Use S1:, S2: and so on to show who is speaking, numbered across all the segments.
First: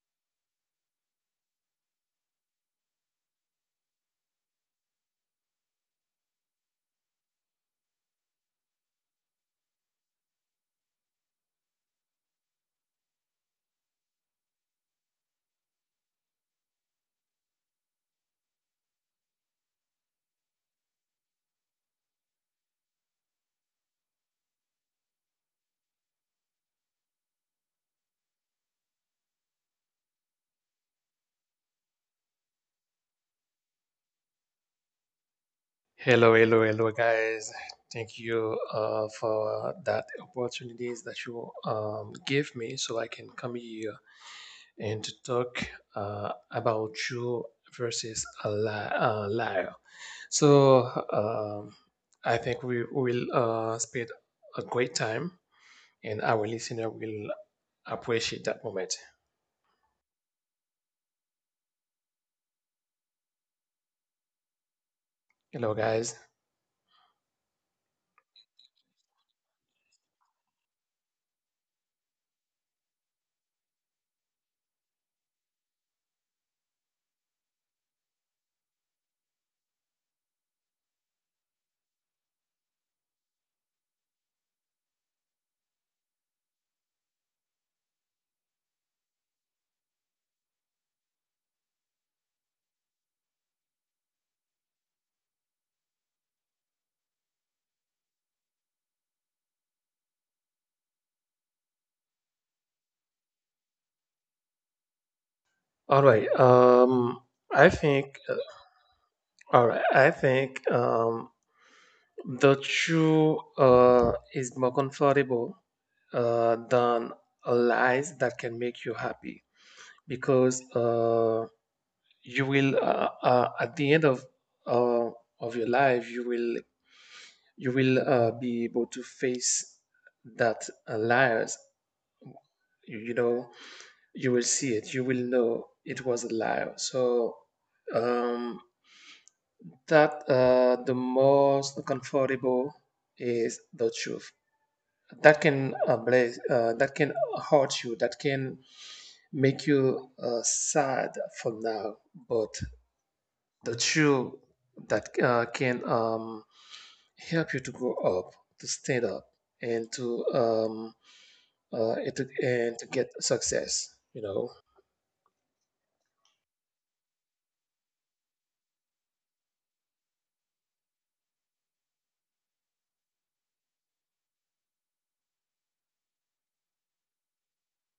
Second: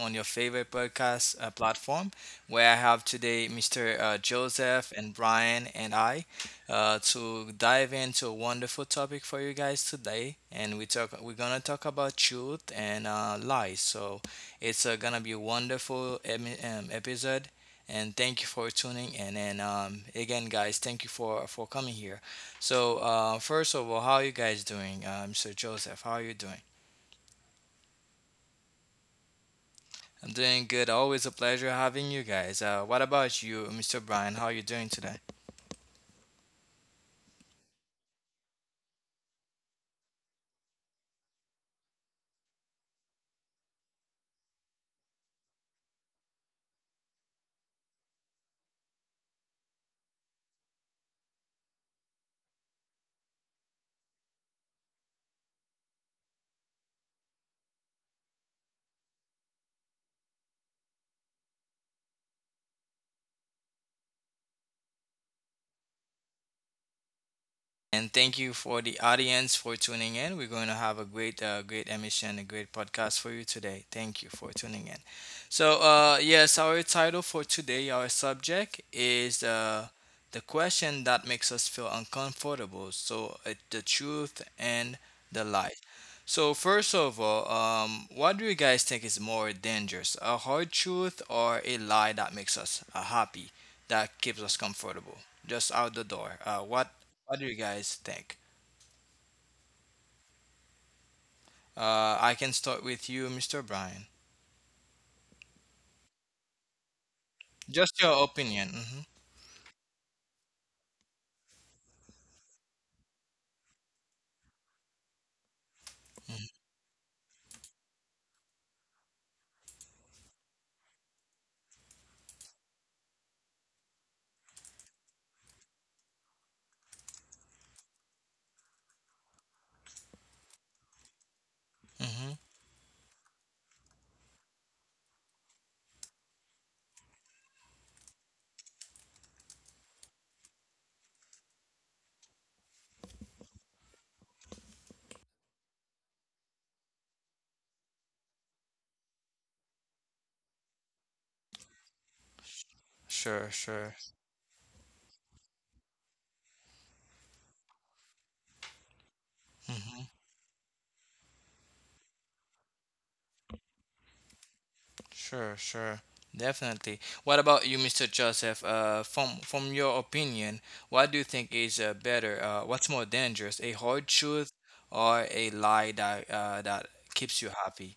S1: on your favorite podcast platform, where I have today Mr. Joseph and Brian and I to dive into a wonderful topic for you guys today. And we're gonna talk about truth and lies. So it's gonna be a wonderful episode. And thank you for tuning in. And again, guys, thank you for coming here. So, first of all, how are you guys doing, Mr. Joseph? How are you doing? I'm doing good. Always a pleasure having you guys. What about you, Mr. Brian? How are you doing today?
S2: Hello, hello, hello, guys. Thank you for that opportunities that you give me so I can come here and to talk about you versus a liar. So um, I think we will spend a great time and our listener will appreciate that moment. Hello, guys.
S1: And thank you for the audience for tuning in. We're going to have a great, great emission, a great podcast for you today. Thank you for tuning in. So, yes, our title for today, our subject is the question that makes us feel uncomfortable. So, the truth and the light. So, first of all, what do you guys think is more dangerous, a hard truth or a lie that makes us happy, that keeps us comfortable, just out the door? What what do you guys think? I can start with you, Mr. Brian.
S2: All right. I
S1: Just your
S2: think, uh,
S1: opinion.
S2: I think the truth is more comfortable
S1: Hmm.
S2: than lies that can make you happy because you will at the end uh, of your life you will be able to face that liars.
S1: Hmm.
S2: You know you will see it, you will know it was a liar. So um, that the most comfortable is the truth that can blaze, that can hurt you, that can make you sad for now, but
S1: Sure,
S2: the
S1: sure.
S2: truth that can help you to grow up, to stand up, and
S1: Hmm.
S2: to and to get success. You know.
S1: Sure, sure. Definitely. What about you, Mr. Joseph? From your opinion, what do you think is better? What's more dangerous, a hard truth or a lie that that keeps you happy?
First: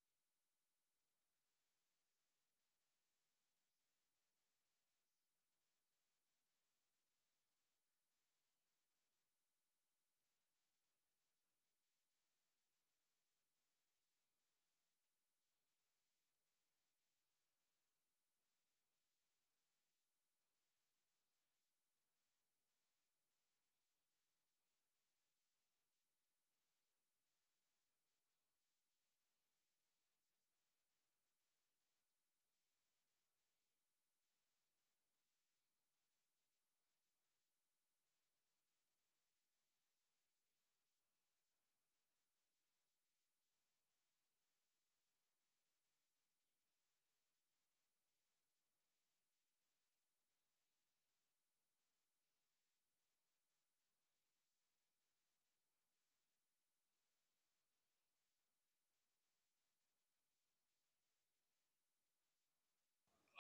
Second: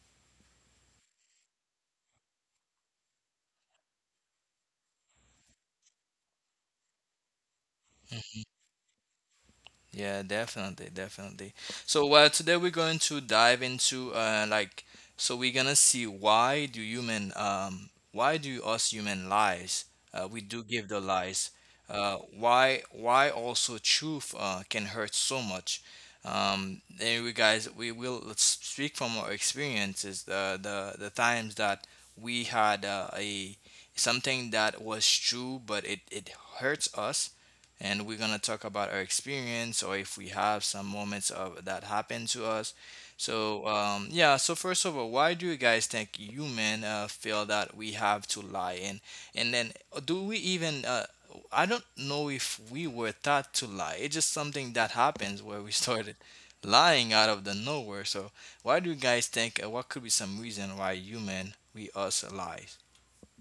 S1: Yeah, definitely, definitely. So today we're going to dive into so we're gonna see why do us human lies, we do give the lies, why also truth can hurt so much. And we guys we will, let's speak from our experiences, the times that we had a something that was true but it hurts us, and we're gonna talk about our experience, or if we have some moments of that happened to us. So yeah, so first of all, why do you guys think human feel that we have to lie, and then do we even I don't know if we were taught to lie. It's just something that happens where we started lying out of the nowhere. So why do you guys think, what could be some reason why human we us lie?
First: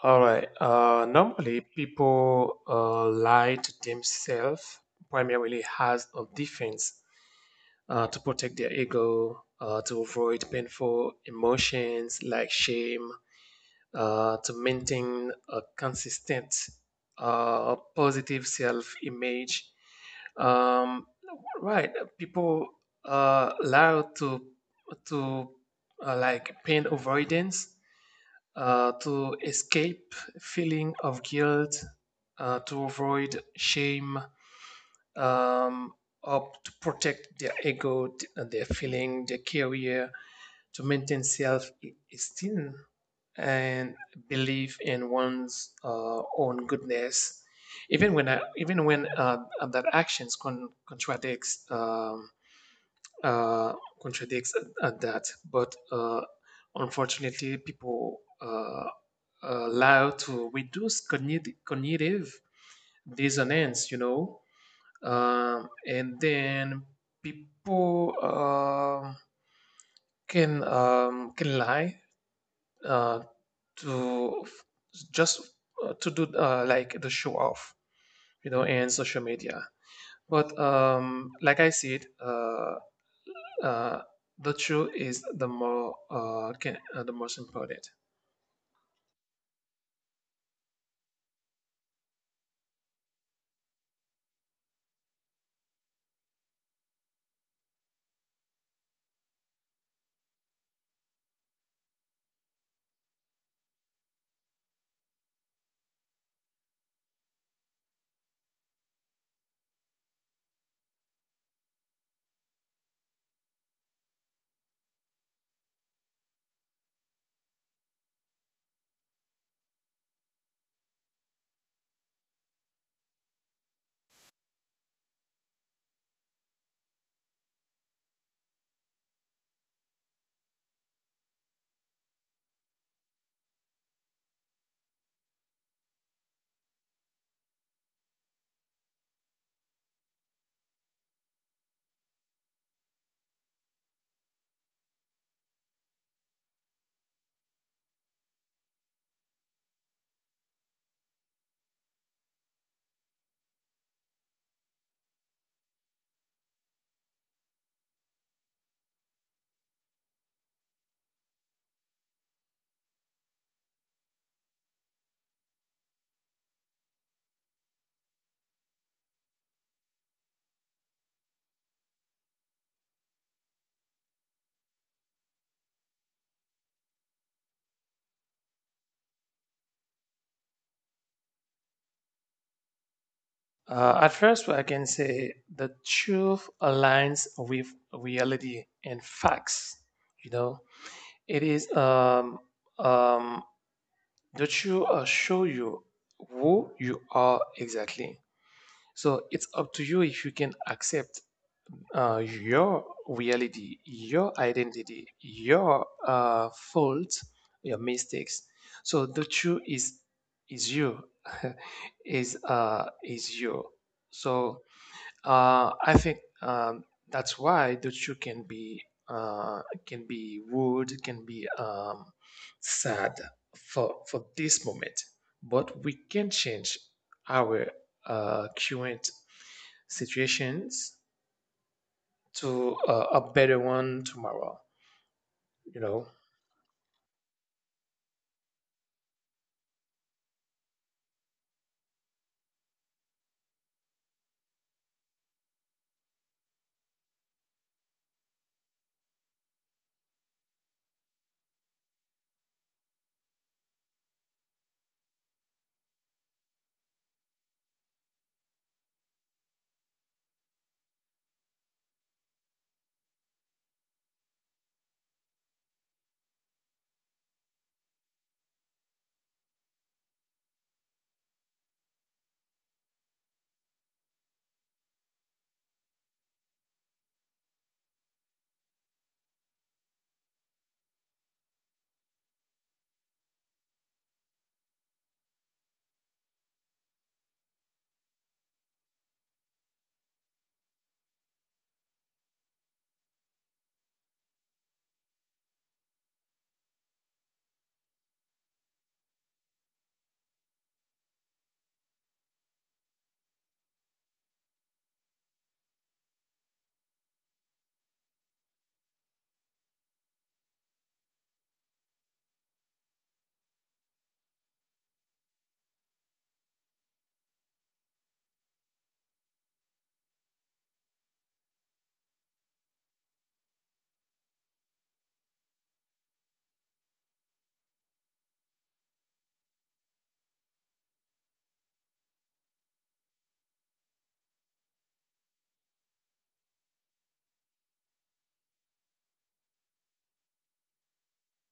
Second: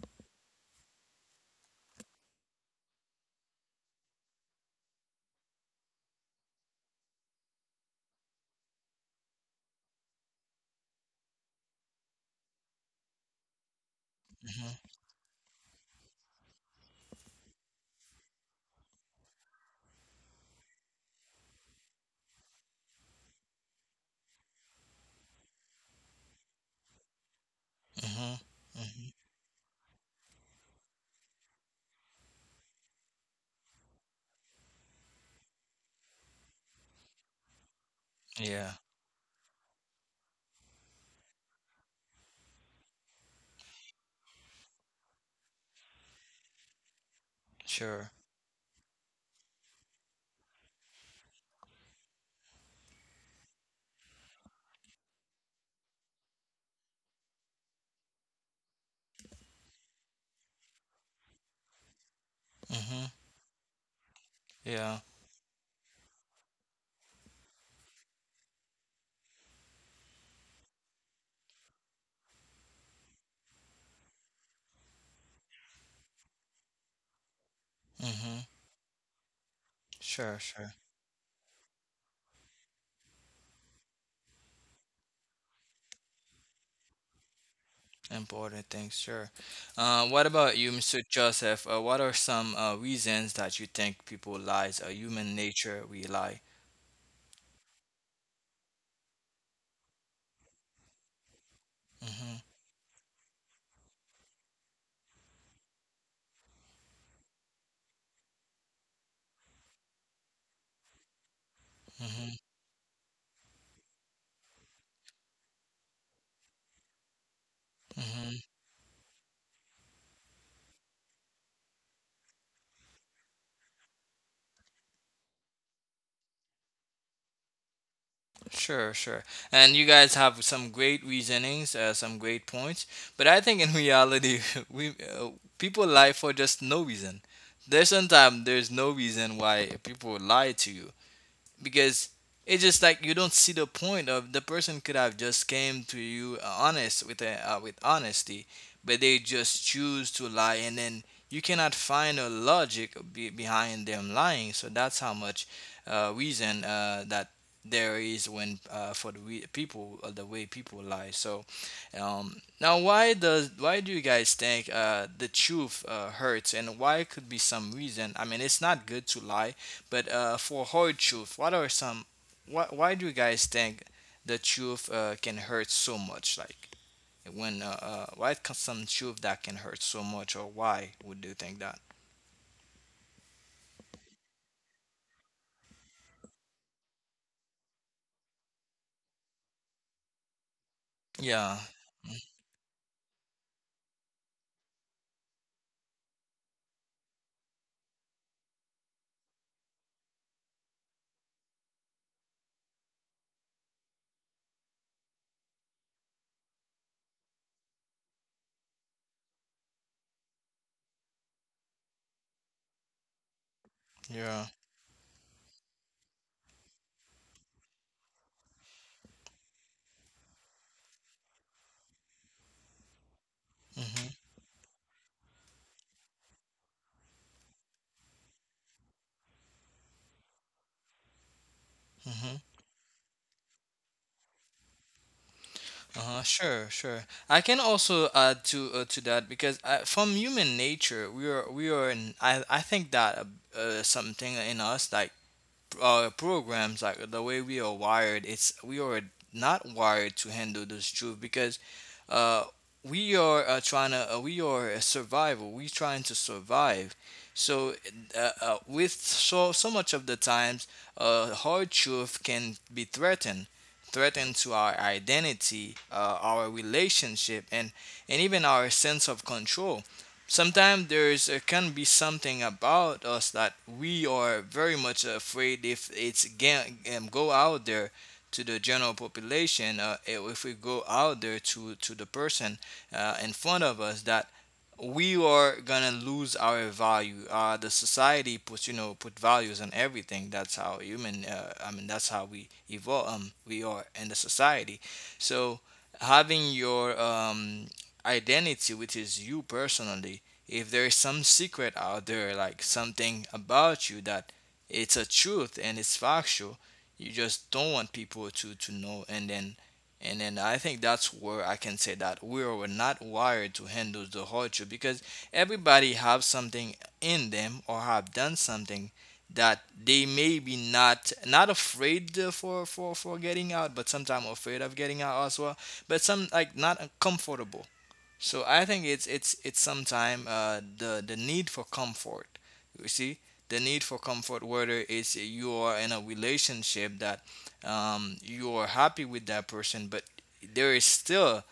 S2: All right. Normally, people lie to themselves primarily as a defense, to protect their ego, to avoid painful emotions like shame, to
S1: Mm-hmm.
S2: maintain a consistent positive self image. Um, right, people allowed to to like pain avoidance,
S1: Mm-hmm. Mm-hmm.
S2: to escape feeling of guilt, to avoid shame, um, up to protect their ego, their
S1: Yeah,
S2: feeling, their career, to maintain self-esteem and belief in one's own goodness,
S1: sure.
S2: even when that actions contradicts uh, contradicts that. But unfortunately, people allow to reduce cognitive, cognitive
S1: Mm-hmm.
S2: dissonance, you know,
S1: Yeah.
S2: and then people can can lie, uh, to just to do like the show off,
S1: Mm-hmm.
S2: you know, in social media.
S1: Sure,
S2: But
S1: sure.
S2: like I said, uh, the truth is the more can, the most important.
S1: Important things, sure. What about you, Mr. Joseph? What are some reasons that you think people lies, or human nature we lie? Mm-hmm. Mm-hmm. Mm-hmm. Sure, sure. And you guys have some great reasonings, some great points. But I think in reality, we people lie for just no reason. There's sometimes there's no reason why people lie to you, because it's just like you don't see the point. Of the person could have just came to you honest with a, with honesty, but they just choose to lie, and then you cannot find a logic behind them lying. So that's how much reason that there is when for the way people lie. So now why does, why do you guys think the truth hurts, and why could be some reason? I mean, it's not good to lie, but for hard truth, what are some? Why do you guys think the truth can hurt so much? Like when why can some truth that can hurt so much, or why would you think that?
S2: At first, I can say the truth aligns with reality and facts. You know, it
S1: Yeah,
S2: is um, that you show you who you are exactly. So it's up to you if you can accept your reality, your identity, your faults, your mistakes. So the truth is you, is you.
S1: yeah.
S2: So I think that's why the shoe can be uh, wood, can be sad for
S1: Mm-hmm.
S2: for this moment, but we can change our current situations
S1: Mm-hmm.
S2: to a better one tomorrow. You know.
S1: Uh-huh. Sure, sure. I can also add to that, because from human nature, we are. In, I think that something in us that programs like the way we are wired, it's we are not wired to handle this truth, because uh, we are trying to we are a survival, we trying to survive. So with so so much of the times, hard truth can be threatened to our identity, our relationship, and even our sense of control. Sometimes there's can be something about us that we are very much afraid if it's again go out there to the general population, if we go out there to the person in front of us, that we are gonna lose our value. The society puts, you know, put values on everything. That's how human. I mean that's how we evolve. We are in the society. So having your identity, which is you personally, if there is some secret out there, like something about you that it's a truth and it's factual, you just don't want people to know, and then I think that's where I can say that we are not wired to handle the hardship, because everybody have something in them or have done something that they may be not not afraid for getting out, but sometimes afraid of getting out as well. But some like not uncomfortable. So I think it's sometime the need for comfort. You see, the need for comfort, whether it's you are in a relationship that you are happy with that person, but there is still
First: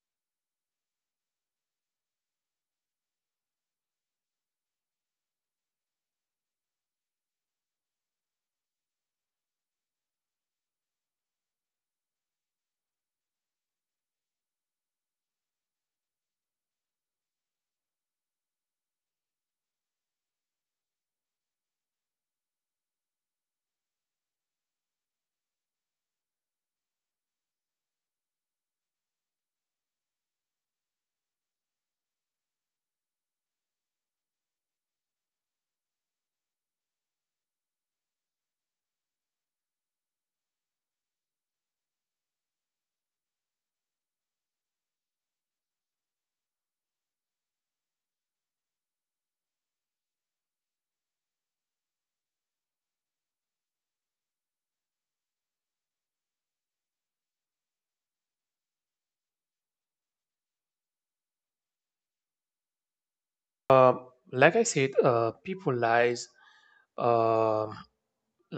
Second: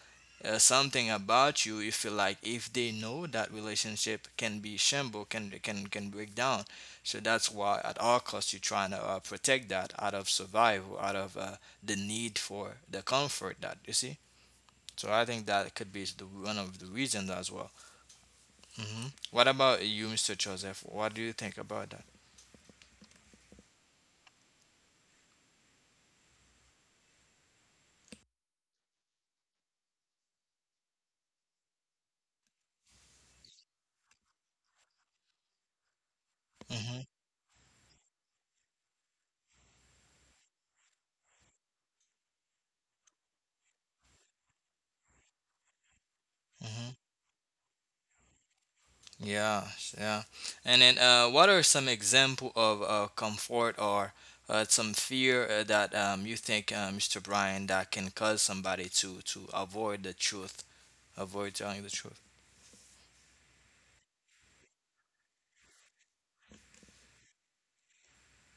S1: something about you. You feel like if they know, that relationship can be shamble, can break down. So that's why at all costs you're trying to protect that out of survival, out of the need for the comfort, that you see. So I think that could be the, one of the reasons as well. Hmm. What about you, Mr. Joseph? What do you think about that? Hmm. Hmm. Yeah, yeah. And then, what are some example of comfort, or some fear that you think, Mr. Brian, that can cause somebody to avoid the truth, avoid telling the truth?
S2: Like I said, people lies. um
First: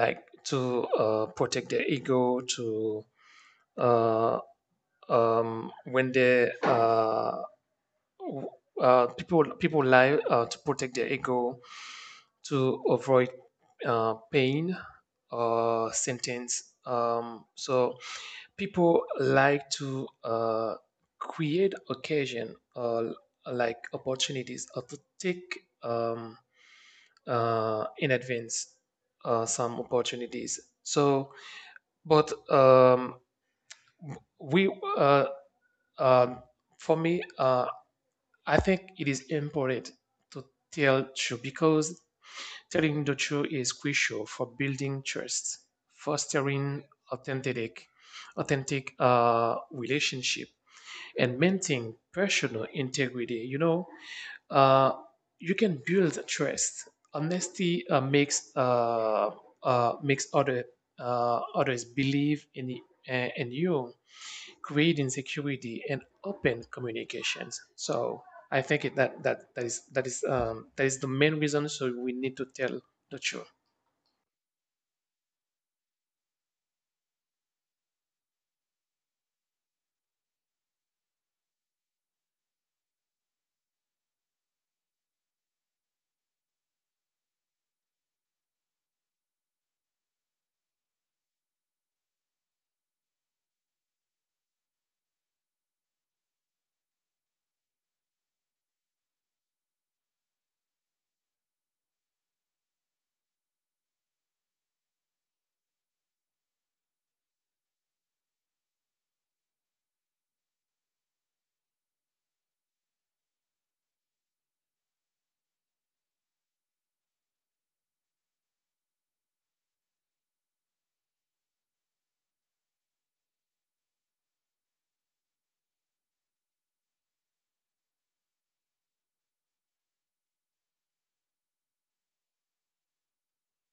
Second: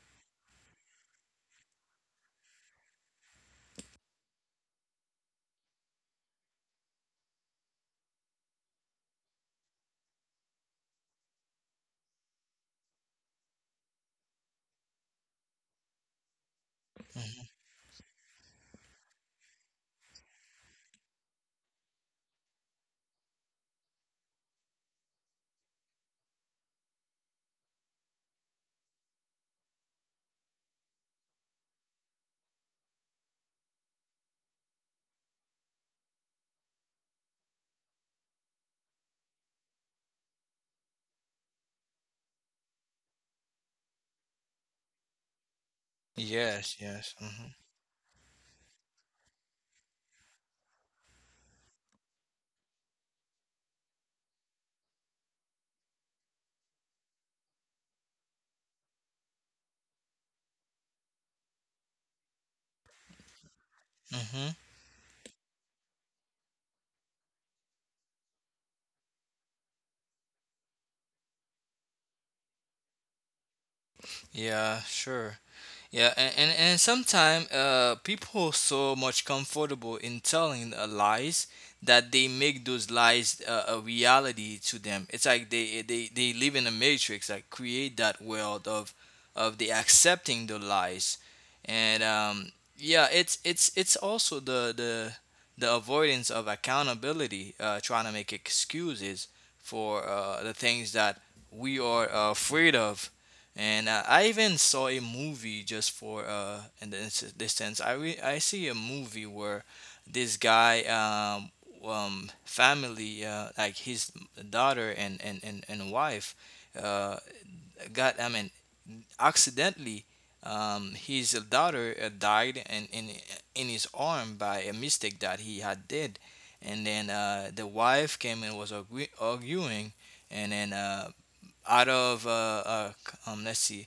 S2: like to protect their ego, to uh, um, when they uh, w- people lie, to protect their ego, to avoid pain or sentence.
S1: Hmm.
S2: So people like to create occasion or like opportunities or to take in advance some opportunities. But um, we, uh, um, for me, I think it is important to tell truth, because telling the truth is crucial for building trust,
S1: Yes,
S2: fostering
S1: yes. Hmm.
S2: authentic, relationship, and maintaining personal integrity. You know, uh, you can build trust. Honesty makes other others believe in you,
S1: Hmm.
S2: greed, insecurity, and open communications. So I think that that that is that is that is the main reason, so we need to tell the truth.
S1: Yeah, sure. Yeah, and and sometimes people are so much comfortable in telling lies, that they make those lies a reality to them. It's like they live in a matrix, like create that world of the accepting the lies, and yeah, it's also the avoidance of accountability, trying to make excuses for the things that we are afraid of. And I even saw a movie just for in this sense. I see a movie where this guy family like his daughter and wife uh got, I mean, accidentally, his daughter died in in his arm by a mistake that he had did, and then the wife came and was arguing, and then out of let's see,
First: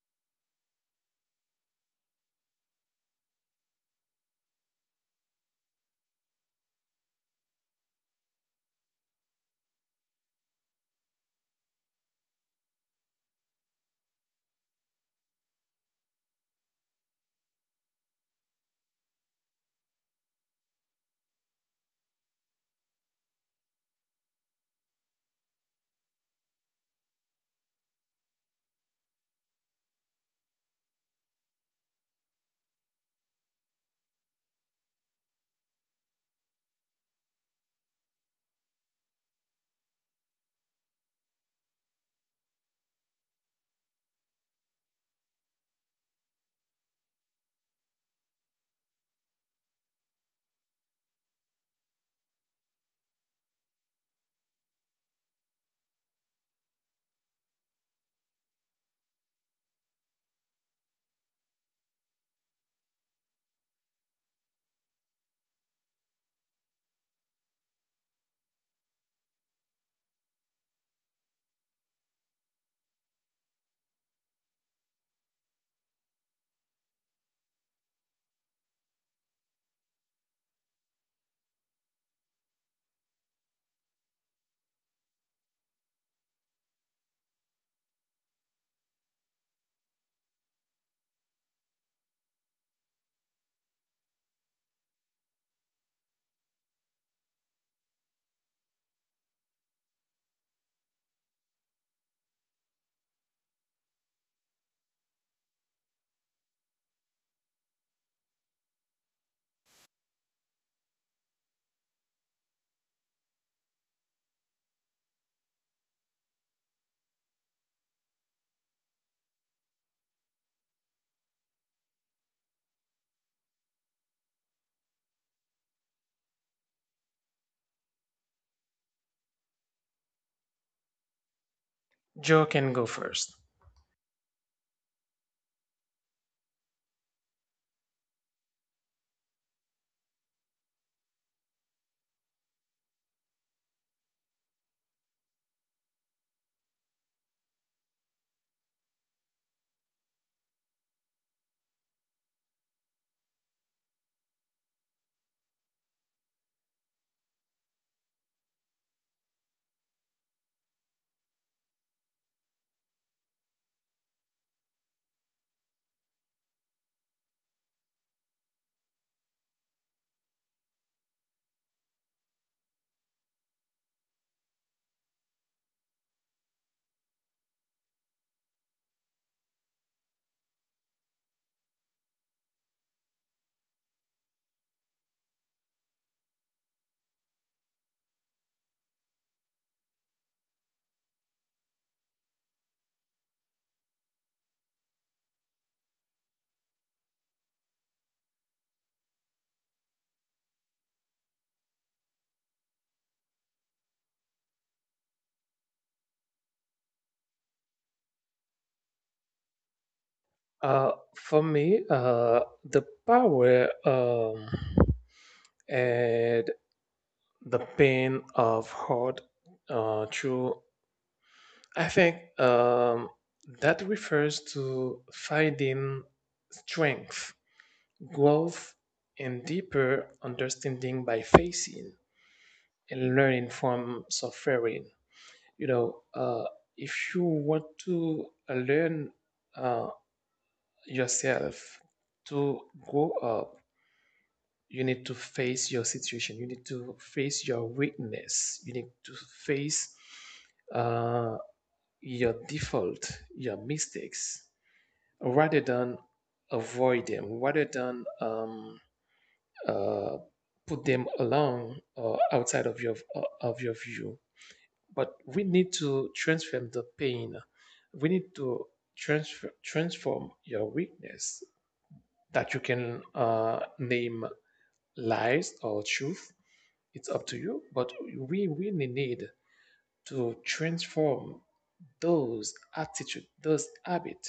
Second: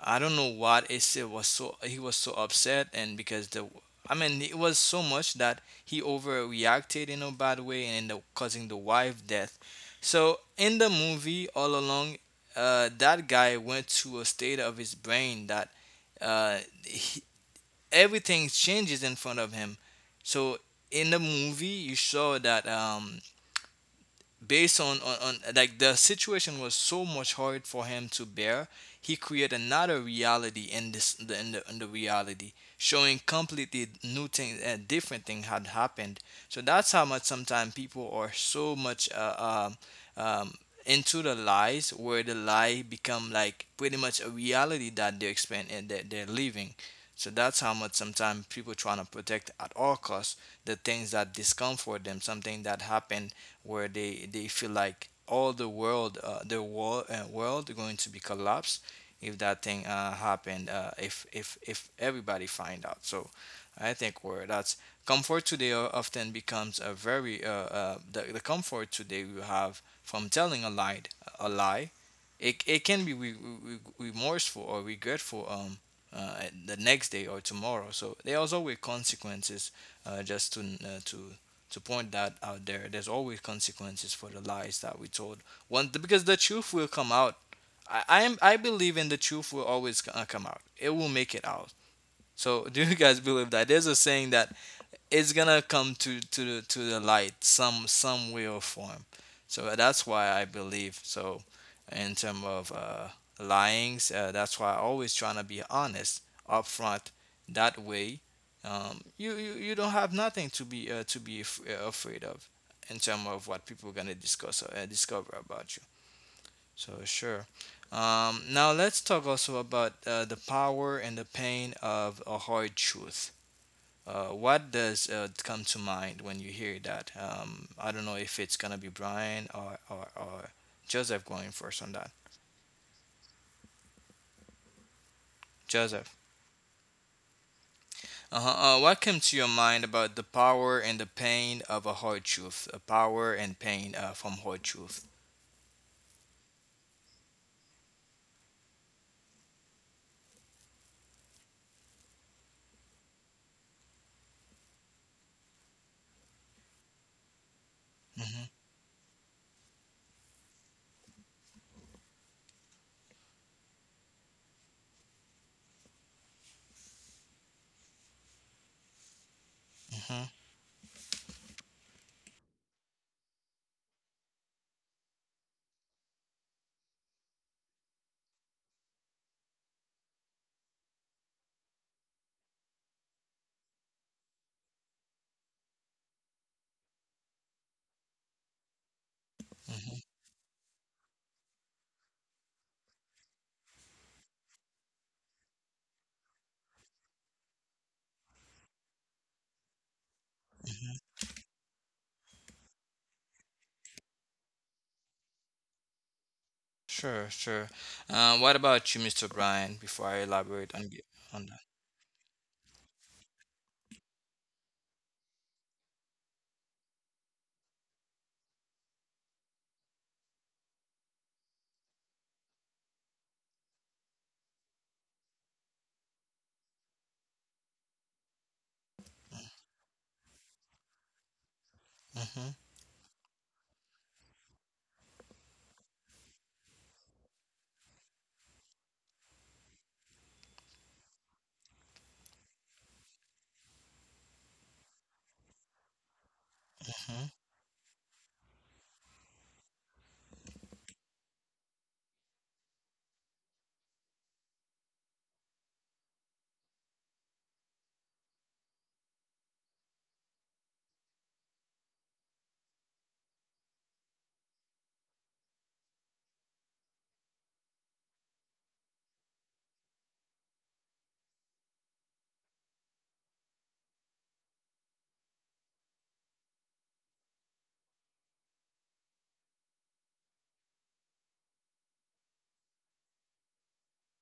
S1: I don't know what Ese was, so he was so upset, and because the, I mean, it was so much that he overreacted in a bad way and ended up causing the wife death. So in the movie all along, that guy went to a state of his brain that uh, he, everything changes in front of him. So in the movie you saw that based on like the situation was so much hard for him to bear, he created another reality in this in the, in the, in the reality, showing completely new thing and different thing had happened. So that's how much sometimes people are so much um, into the lies, where the lie become like pretty much a reality that they're expand that they're living. So that's how much sometimes people trying to protect at all costs the things that discomfort them, something that happened where they feel like all the world world going to be collapsed if that thing happened, if everybody find out. So I think where that's comfort today often becomes a very the comfort today you have from telling a lie, a lie, it can be remorseful or regretful uh, the next day or tomorrow. So there are always consequences just to point that out, there there's always consequences for the lies that we told. One, because the truth will come out. I believe in the truth will always come out, it will make it out. So do you guys believe that? There's a saying, it's gonna come to the light some way or form. So that's why I believe so in terms of lying. That's why I always trying to be honest upfront. That way, you don't have nothing to be to be afraid of in terms of what people gonna discuss discover about you. So sure. Now let's talk also about the power and the pain of a hard truth. What does come to mind when you hear that? I don't know if it's gonna be Brian or Joseph going first on that.
S2: Joe can go first.
S1: Joseph, uh-huh. What came to your mind about the power and the pain of a hard truth? The power and pain from hard truth. Mm-hmm, mm-hmm, mm-hmm, hmm. Sure, sure. What about you, Mr. Brian, before I elaborate
S2: For
S1: on that?
S2: me, the power and the pain of hurt through, I think that refers to finding strength, growth, and deeper understanding by facing
S1: Mm-hmm,
S2: and learning from suffering. You know, if you want to learn uh, yourself to grow up, you need to face your situation. You need to
S1: mm-hmm,
S2: face your weakness. You need to face uh, your default, your mistakes, rather than avoid them, rather than uh, put them along or outside of your view. But we need to transform the pain. We need to transform your weakness, that you can name lies or truth. It's up to you, but we really need to transform those attitude, those habit,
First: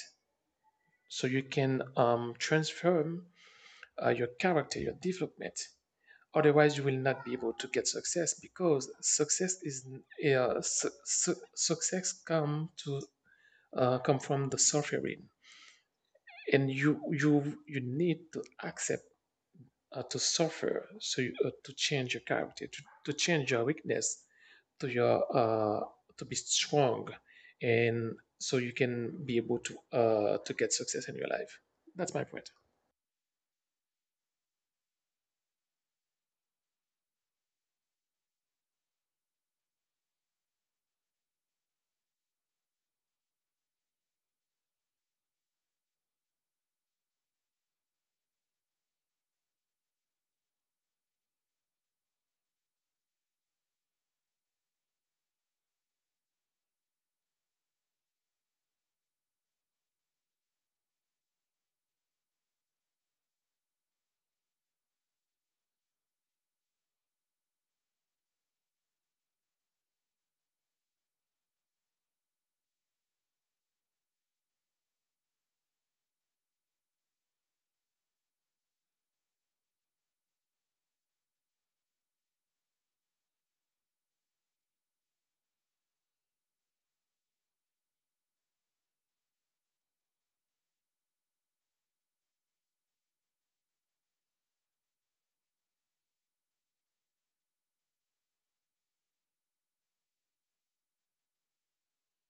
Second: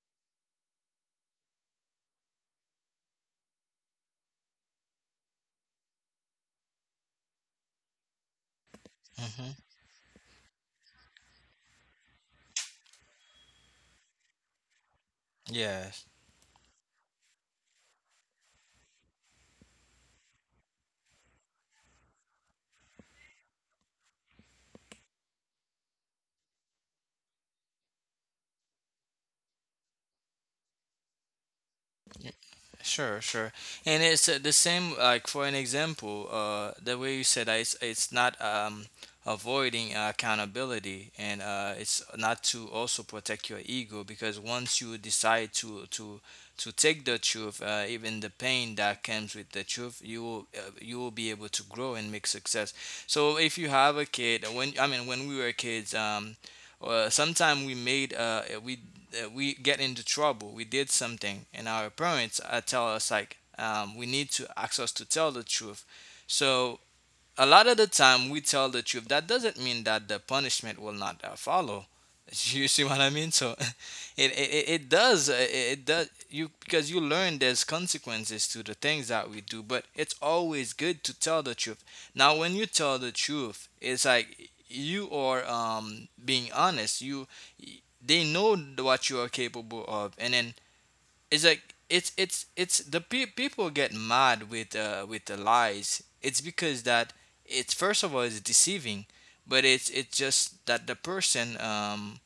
S2: so you can transform your character, your development. Otherwise, you will not be able to get success, because
S1: mm-hmm.
S2: success is su- su- success come to come from the suffering,
S1: Yes.
S2: and you need to accept to suffer, so to change your character, to change your weakness, to your uh, to be strong, and so you can be able to get success in your life. That's my point.
S1: Sure, sure. And it's the same, like for an example, the way you said that it's not avoiding accountability and it's not to also protect your ego because once you decide to take the truth, even the pain that comes with the truth, you will be able to grow and make success. So if you have a kid, when I mean when we were kids, sometime we made we get into trouble, we did something, and our parents tell us like we need to ask us to tell the truth. So a lot of the time we tell the truth that doesn't mean that the punishment will not follow you see what I mean? So it does it does you because you learn there's consequences to the things that we do, but it's always good to tell the truth. Now when you tell the truth, it's like you are being honest. You y- they know what you are capable of, and then it's like it's the people get mad with the lies. It's because that it's first of all it's deceiving, but it's just that the person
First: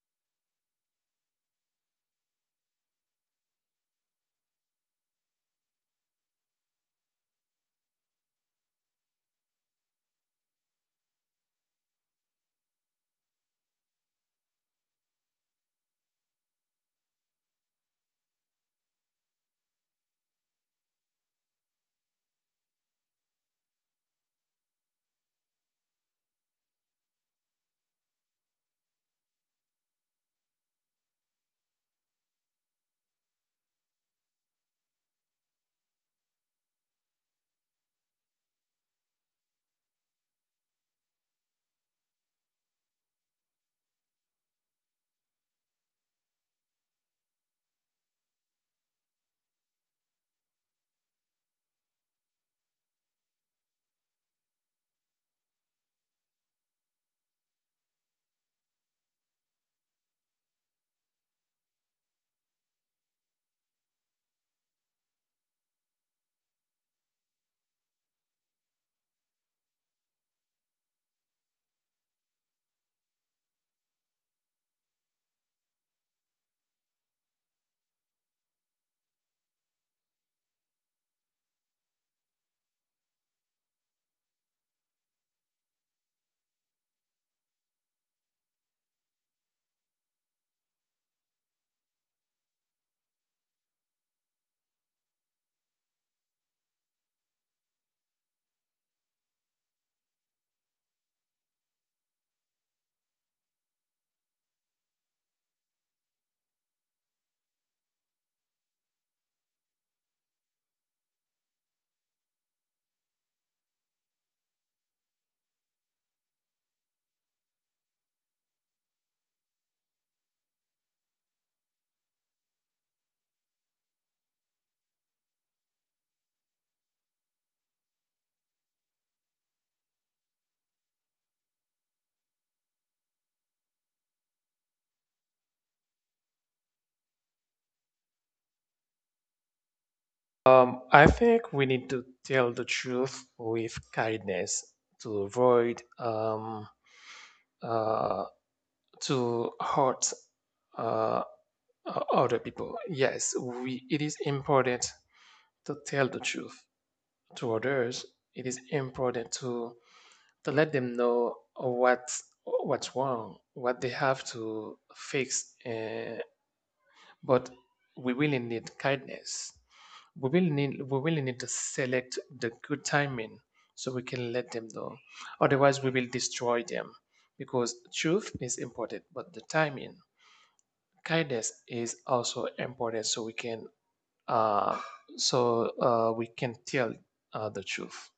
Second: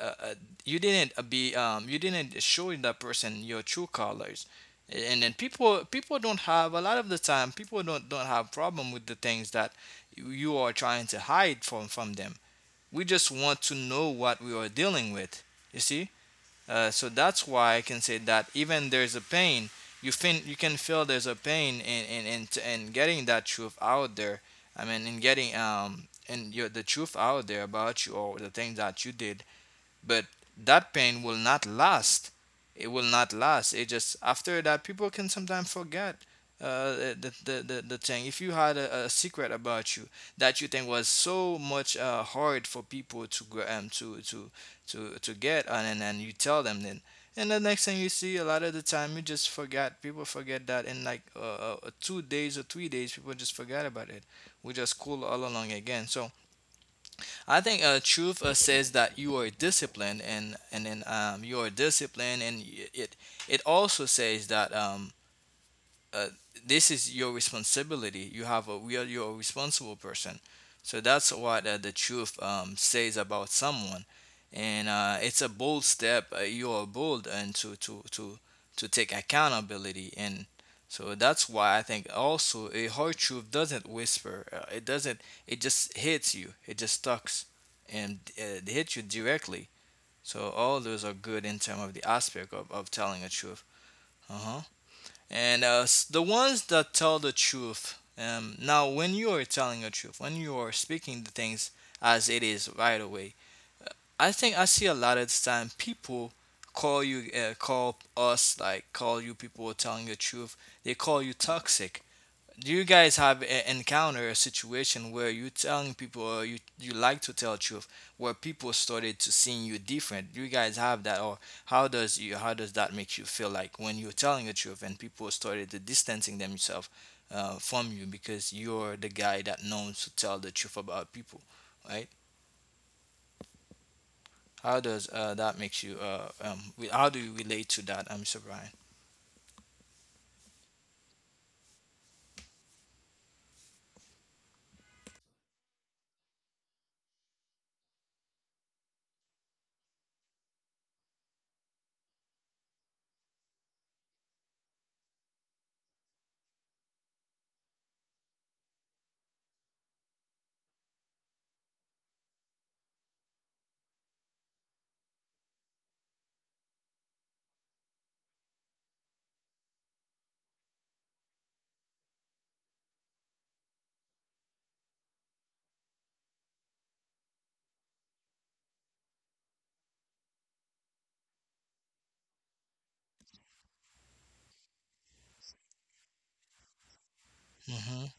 S1: uh, uh, you didn't be you didn't show that person your true colors. And then people don't have a lot of the time people don't have problem with the things that you are trying to hide from them. We just want to know what we are dealing with, you see. So that's why I can say that even there's a pain, you can feel there's a pain in getting that truth out there. I mean, in getting in your the truth out there about you or the things that you did, but that pain will not last. It will not last. It just after that people can sometimes forget uh, the thing. If you had a secret about you that you think was so much hard for people to to get, and then and you tell them, then and the next thing you see, a lot of the time you just forget, people forget that in like 2 days or 3 days. People just forget about it. We just cool all along again. So I think truth says that you are disciplined, and then you are disciplined, and it it also says that uh, this is your responsibility. You have a we are you're a responsible person. So that's what the truth says about someone, and it's a bold step. You are bold and to take accountability, and so that's why I think also a hard truth doesn't whisper. It doesn't. It just hits you. It just stucks, and it hits you directly. So all those are good in terms of the aspect of telling a truth. Uh huh. And the ones that tell the truth, now when you are telling the truth, when you are speaking the things as it is right away, uh, I think I see a lot of time people call you call us like call you, people telling the truth, they call you toxic. Do you guys have a, encounter a situation where you telling people or you like to tell truth where people started to seeing you different? Do you guys have that? Or how does you how does that make you feel like when you're telling the truth and people started to distancing themselves from you because you're the guy that knows to tell the truth about people, right? How does that makes you how do you relate to that, Mr. Brian?
S2: I think we need to tell the truth with kindness to avoid uh, to hurt uh, other people. Yes, it is important to tell the truth to others. It is important to let them know what, what's wrong, what they have to fix. But we really need kindness. We really need to select the good timing, so we can let them know. Otherwise, we will destroy them, because truth is important, but the timing, kindness, is also important, so uh, we can tell the truth.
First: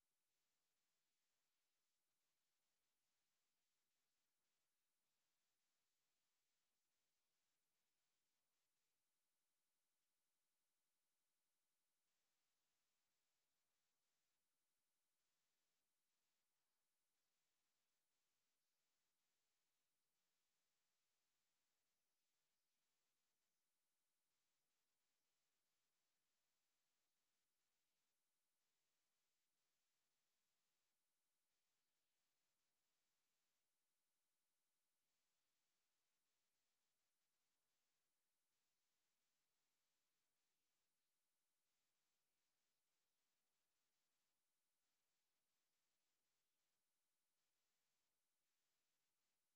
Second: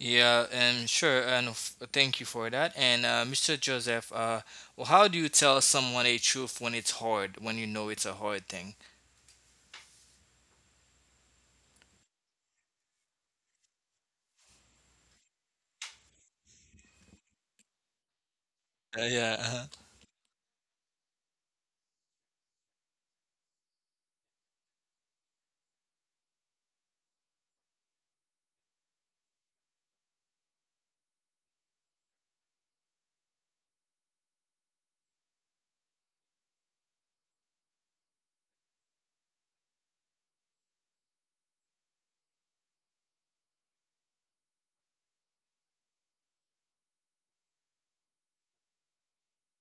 S1: Yeah, sure, and thank you for that. And Mr. Joseph, well, how do you tell someone a truth when it's hard, when you know it's a hard thing? Yeah. Uh-huh.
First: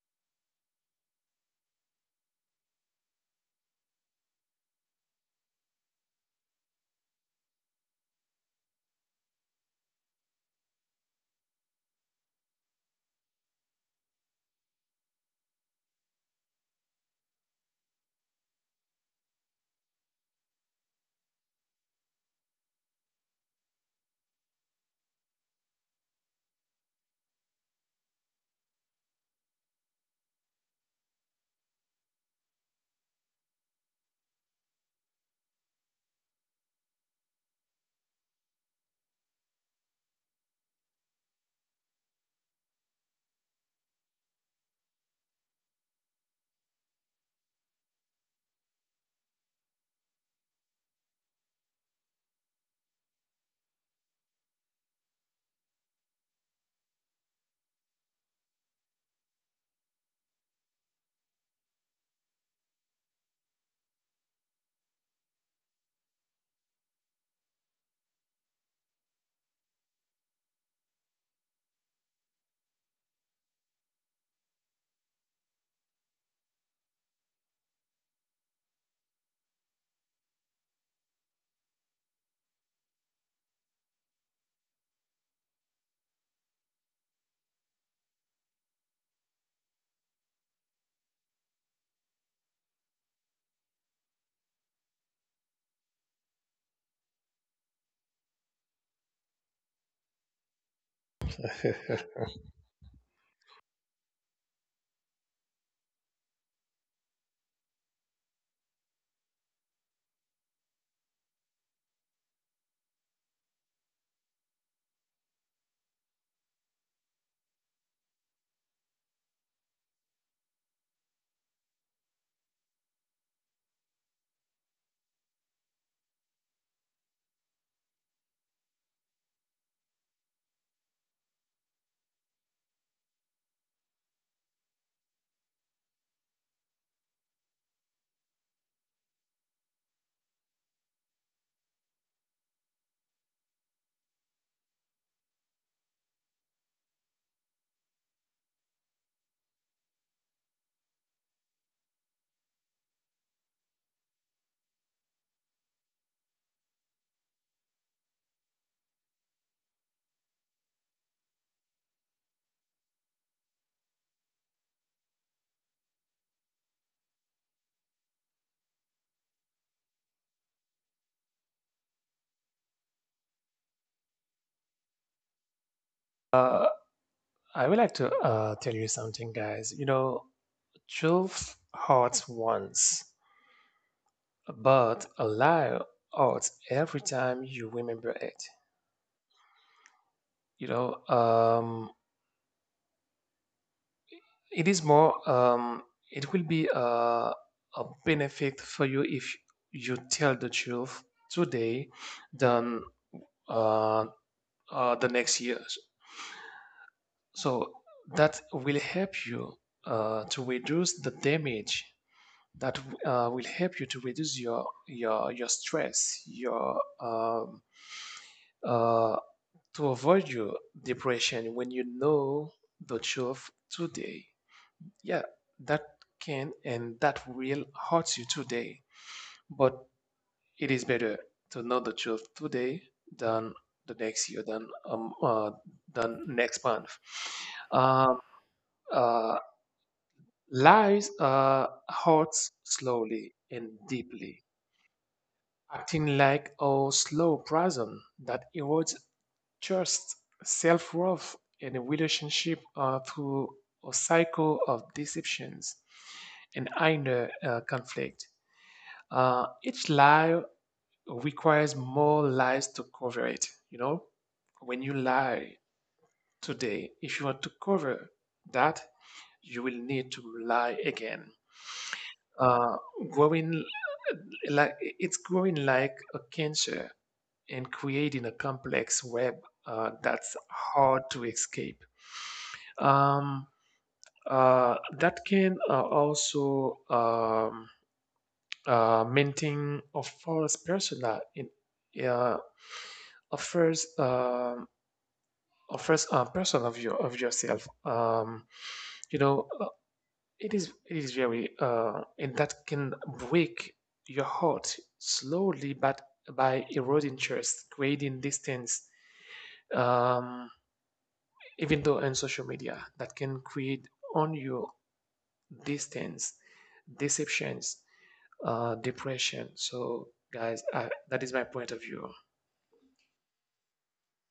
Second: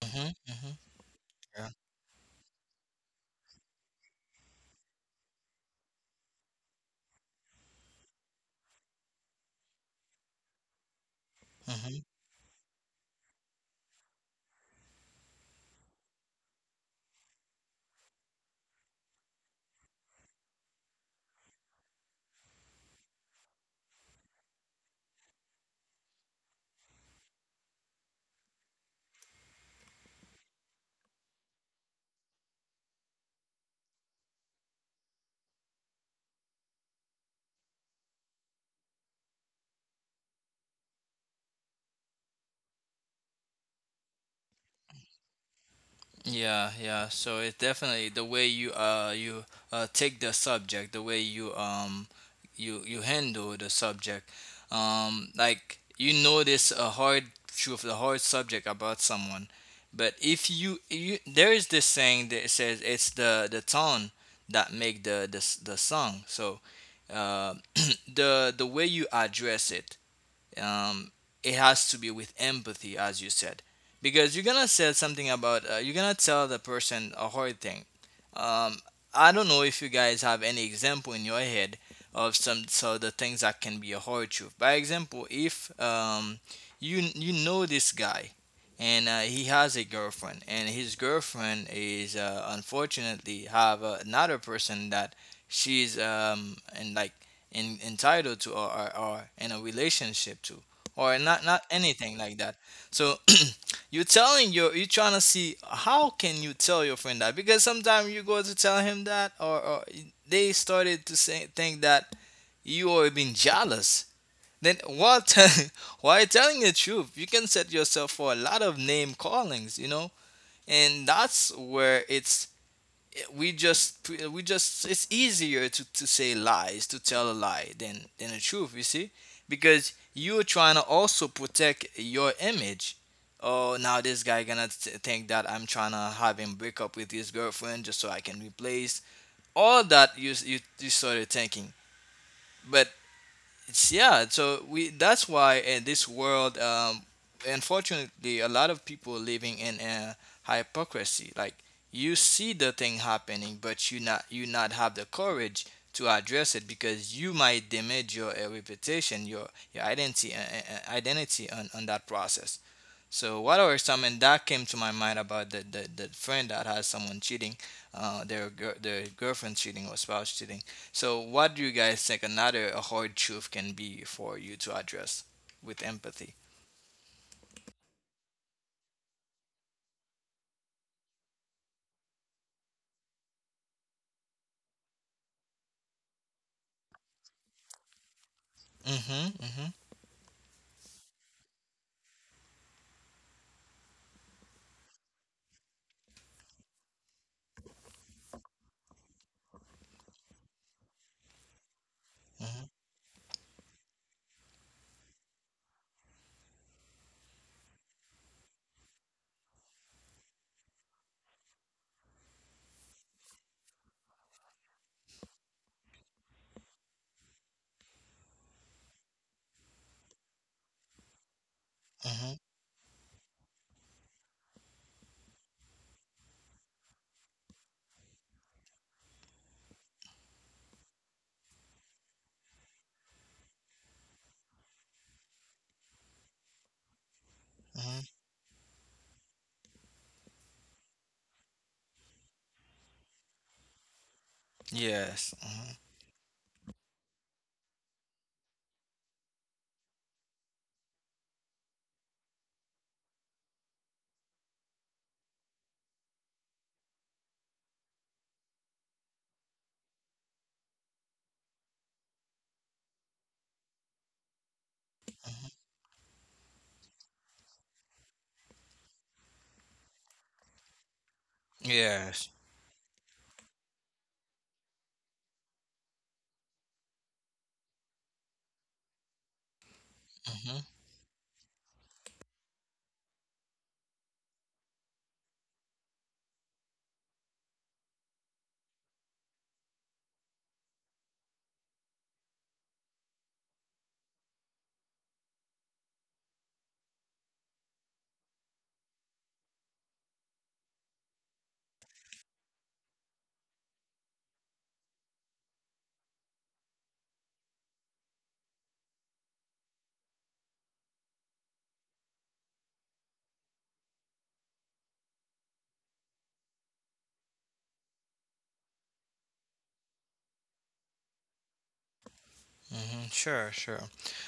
S1: Mm-hmm, mm-hmm, yeah. Mm-hmm. Yeah, yeah. So it definitely the way you take the subject, the way you handle the subject, like you notice a hard truth, the hard subject about someone. But if you there is this saying that says it's the tone that make the the song. So uh the way you address it, um, it has to be with empathy, as you said, because you're gonna say something about you're gonna tell the person a hard thing. Um, I don't know if you guys have any example in your head of some so the things that can be a hard truth. By example, if you know this guy, and he has a girlfriend and his girlfriend is unfortunately have another person that she's and like entitled to or in a relationship to, or not anything like that. So you're telling your you're trying to see how can you tell your friend that, because sometimes you go to tell him that, or they started to say think that you are being jealous, then what? Why telling the truth you can set yourself for a lot of name callings, you know. And that's where it's we just it's easier to say lies, to tell a lie, than the truth, you see. Because you're trying to also protect your image. Oh, now this guy gonna think that I'm trying to have him break up with his girlfriend just so I can replace. All that you started thinking. But it's yeah. So we that's why in this world, unfortunately, a lot of people are living in a hypocrisy. Like you see the thing happening, but you not have the courage to address it because you might damage your reputation, your identity, identity on that process. So what are some and that came to my mind about the the friend that has someone cheating, their their girlfriend cheating or spouse cheating. So what do you guys think another hard truth can be for you to address with empathy?
S2: Uh, I would like to tell you something, guys. You know, truth hurts once, but a lie hurts every time you remember it.
S1: Mhm. Mhm.
S2: You know, it is more. It will be a benefit for you if you tell the truth today,
S1: Mhm.
S2: than uh, the next years. So that will help you to reduce the damage. That will help you to reduce your stress, your uh, to avoid your depression when you
S1: Mhm.
S2: know the truth today. Yeah, that can, and that will hurt you today, but it is better to know the truth today than the next year, than next month.
S1: Mhm.
S2: Um, uh, Lies hurts slowly and deeply,
S1: Yes. Mhm.
S2: acting like a slow poison that erodes trust, self-worth, and a relationship through a cycle of deceptions and inner conflict. Each lie requires more lies to cover it. You know, when you lie today, if you want to cover that, you will need to lie again.
S1: Yes.
S2: Uh, growing like It's growing like a cancer and creating a complex web that's
S1: Mm-hmm.
S2: hard to escape. Um, that can also maintain a false persona in, uh, a first um, a first person of your of yourself. You know, It is very, and that can break your heart slowly, but by eroding trust, creating distance. Um, Even though on social media, that can create on you distance, deceptions, depression. So, guys, that is my point of view.
S1: Mhm. Sure, sure.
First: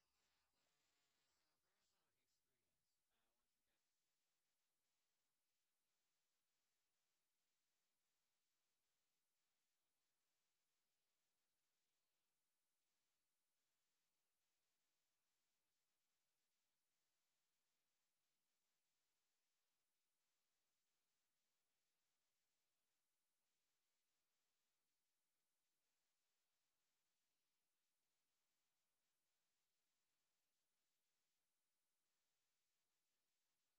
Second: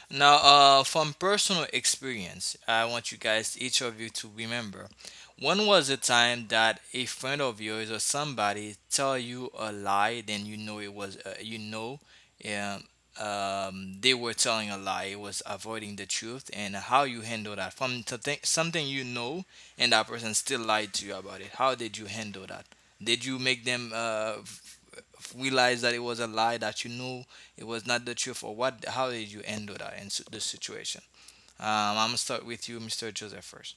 S1: Now, from personal experience, I want you guys, each of you, to remember. When was a time that a friend of yours or somebody tell you a lie, then you know it was, you know, um, they were telling a lie. It was avoiding the truth, and how you handle that. From to think, something you know, and that person still lied to you about it. How did you handle that? Did you make them realize that it was a lie that you know? It was not the truth, or what? How did you handle that in this situation? I'm gonna start with you, Mr. Joseph, first,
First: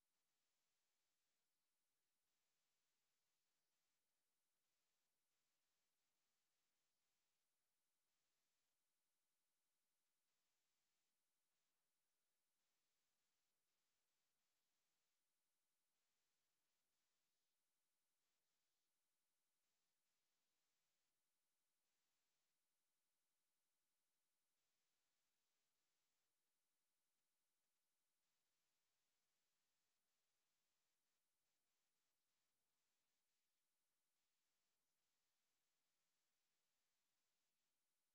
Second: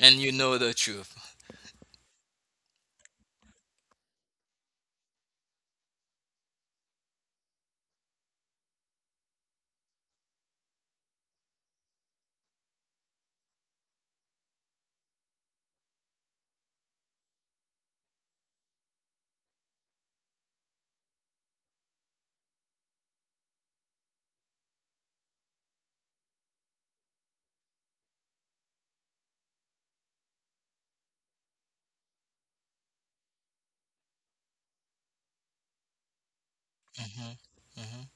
S1: and you know the truth. Mhm, mhm,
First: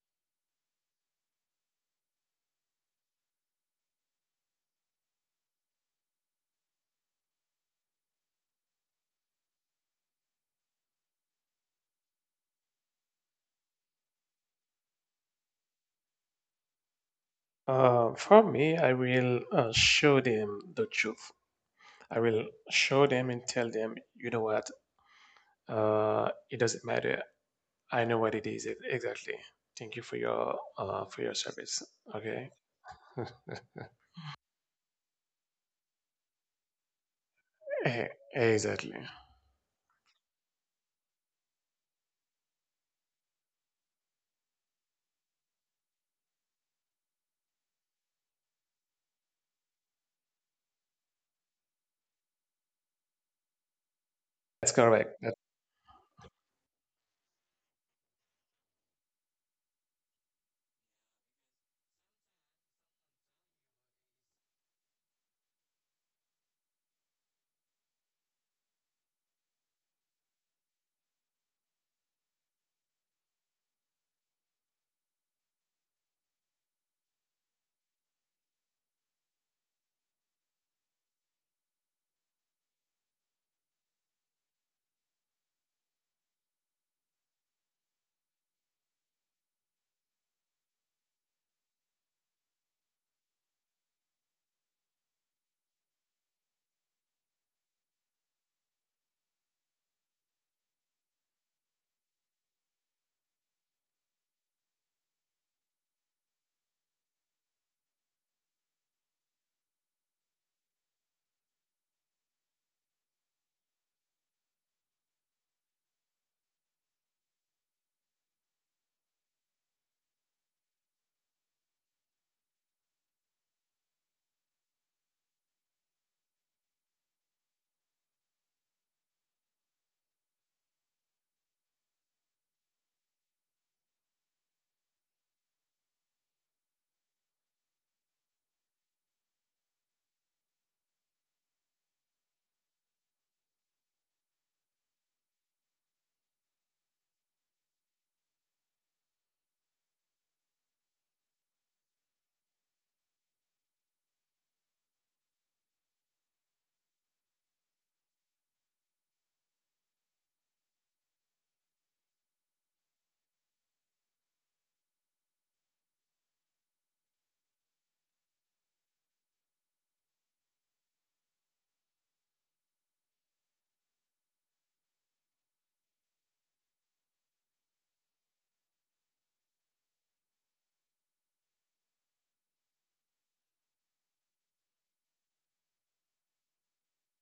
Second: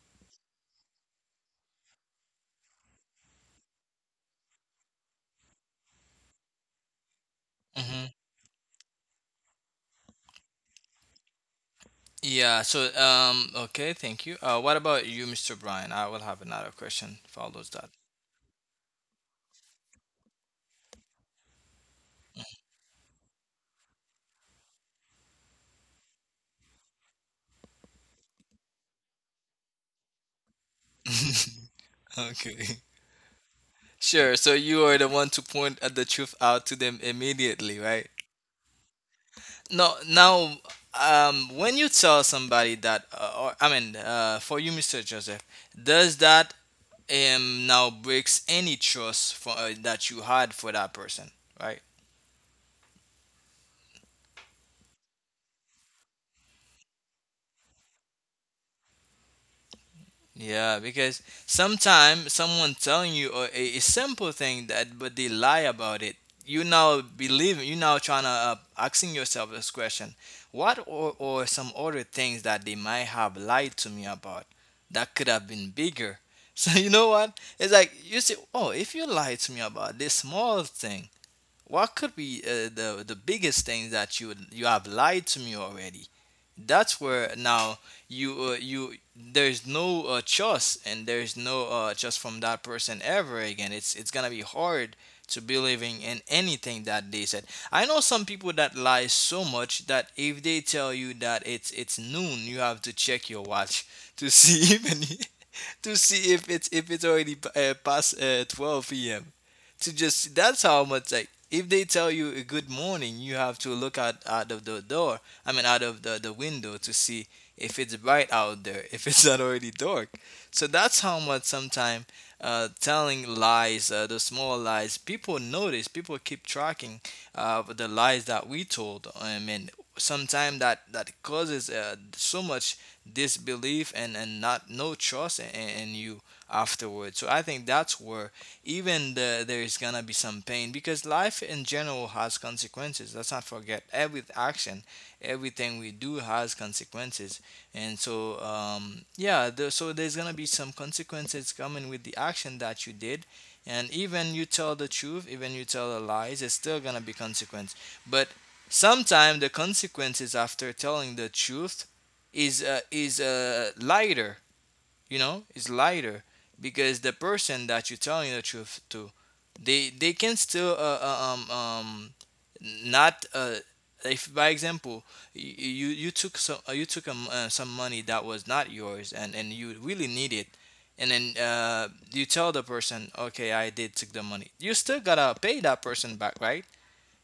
S1: mhm. Yeah. So, okay, thank you. What about you, Mr. Brian? I will have another question. Follows that.
S2: For me, I will show them the truth. I will show them and tell them, you know what, it doesn't matter. I know what it is exactly. Thank you for your, for your service. Okay.
S1: Okay. Sure. So you are the one to point at the truth out to them immediately, right?
S2: Eh, exactly.
S1: No, now, when you tell somebody that, or I mean, for you, Mr. Joseph, does that now breaks any trust for that you had for that person, right?
S2: That's correct.
S1: Yeah, because sometimes someone telling you a simple thing that but they lie about it, you now believe, you now trying to asking yourself this question, what or, some other things that they might have lied to me about that could have been bigger. So you know what it's like, you say, oh, if you lied to me about this small thing, what could be the biggest thing that you have lied to me already? That's where now you there's no choice and there's no trust from that person ever again. It's gonna be hard to believing in anything that they said. I know some people that lie so much that if they tell you that it's noon, you have to check your watch to see even to see if it's already past 12 p.m. To just that's how much, like if they tell you a good morning you have to look out of the door, I mean out of the window to see if it's bright out there, if it's not already dark. So that's how much sometimes telling lies, the small lies, people notice, people keep tracking the lies that we told, I mean sometimes that causes so much disbelief and not no trust in you afterwards. So I think that's where even there is gonna be some pain, because life in general has consequences. Let's not forget every action, everything we do has consequences, and so yeah, so there's gonna be some consequences coming with the action that you did. And even you tell the truth, even you tell the lies, it's still gonna be consequence. But sometimes the consequences after telling the truth is lighter, you know, it's lighter, because the person that you're telling the truth to, they can still not if by example, you took some money that was not yours and you really need it, and then you tell the person, okay, I did took the money, you still gotta pay that person back, right?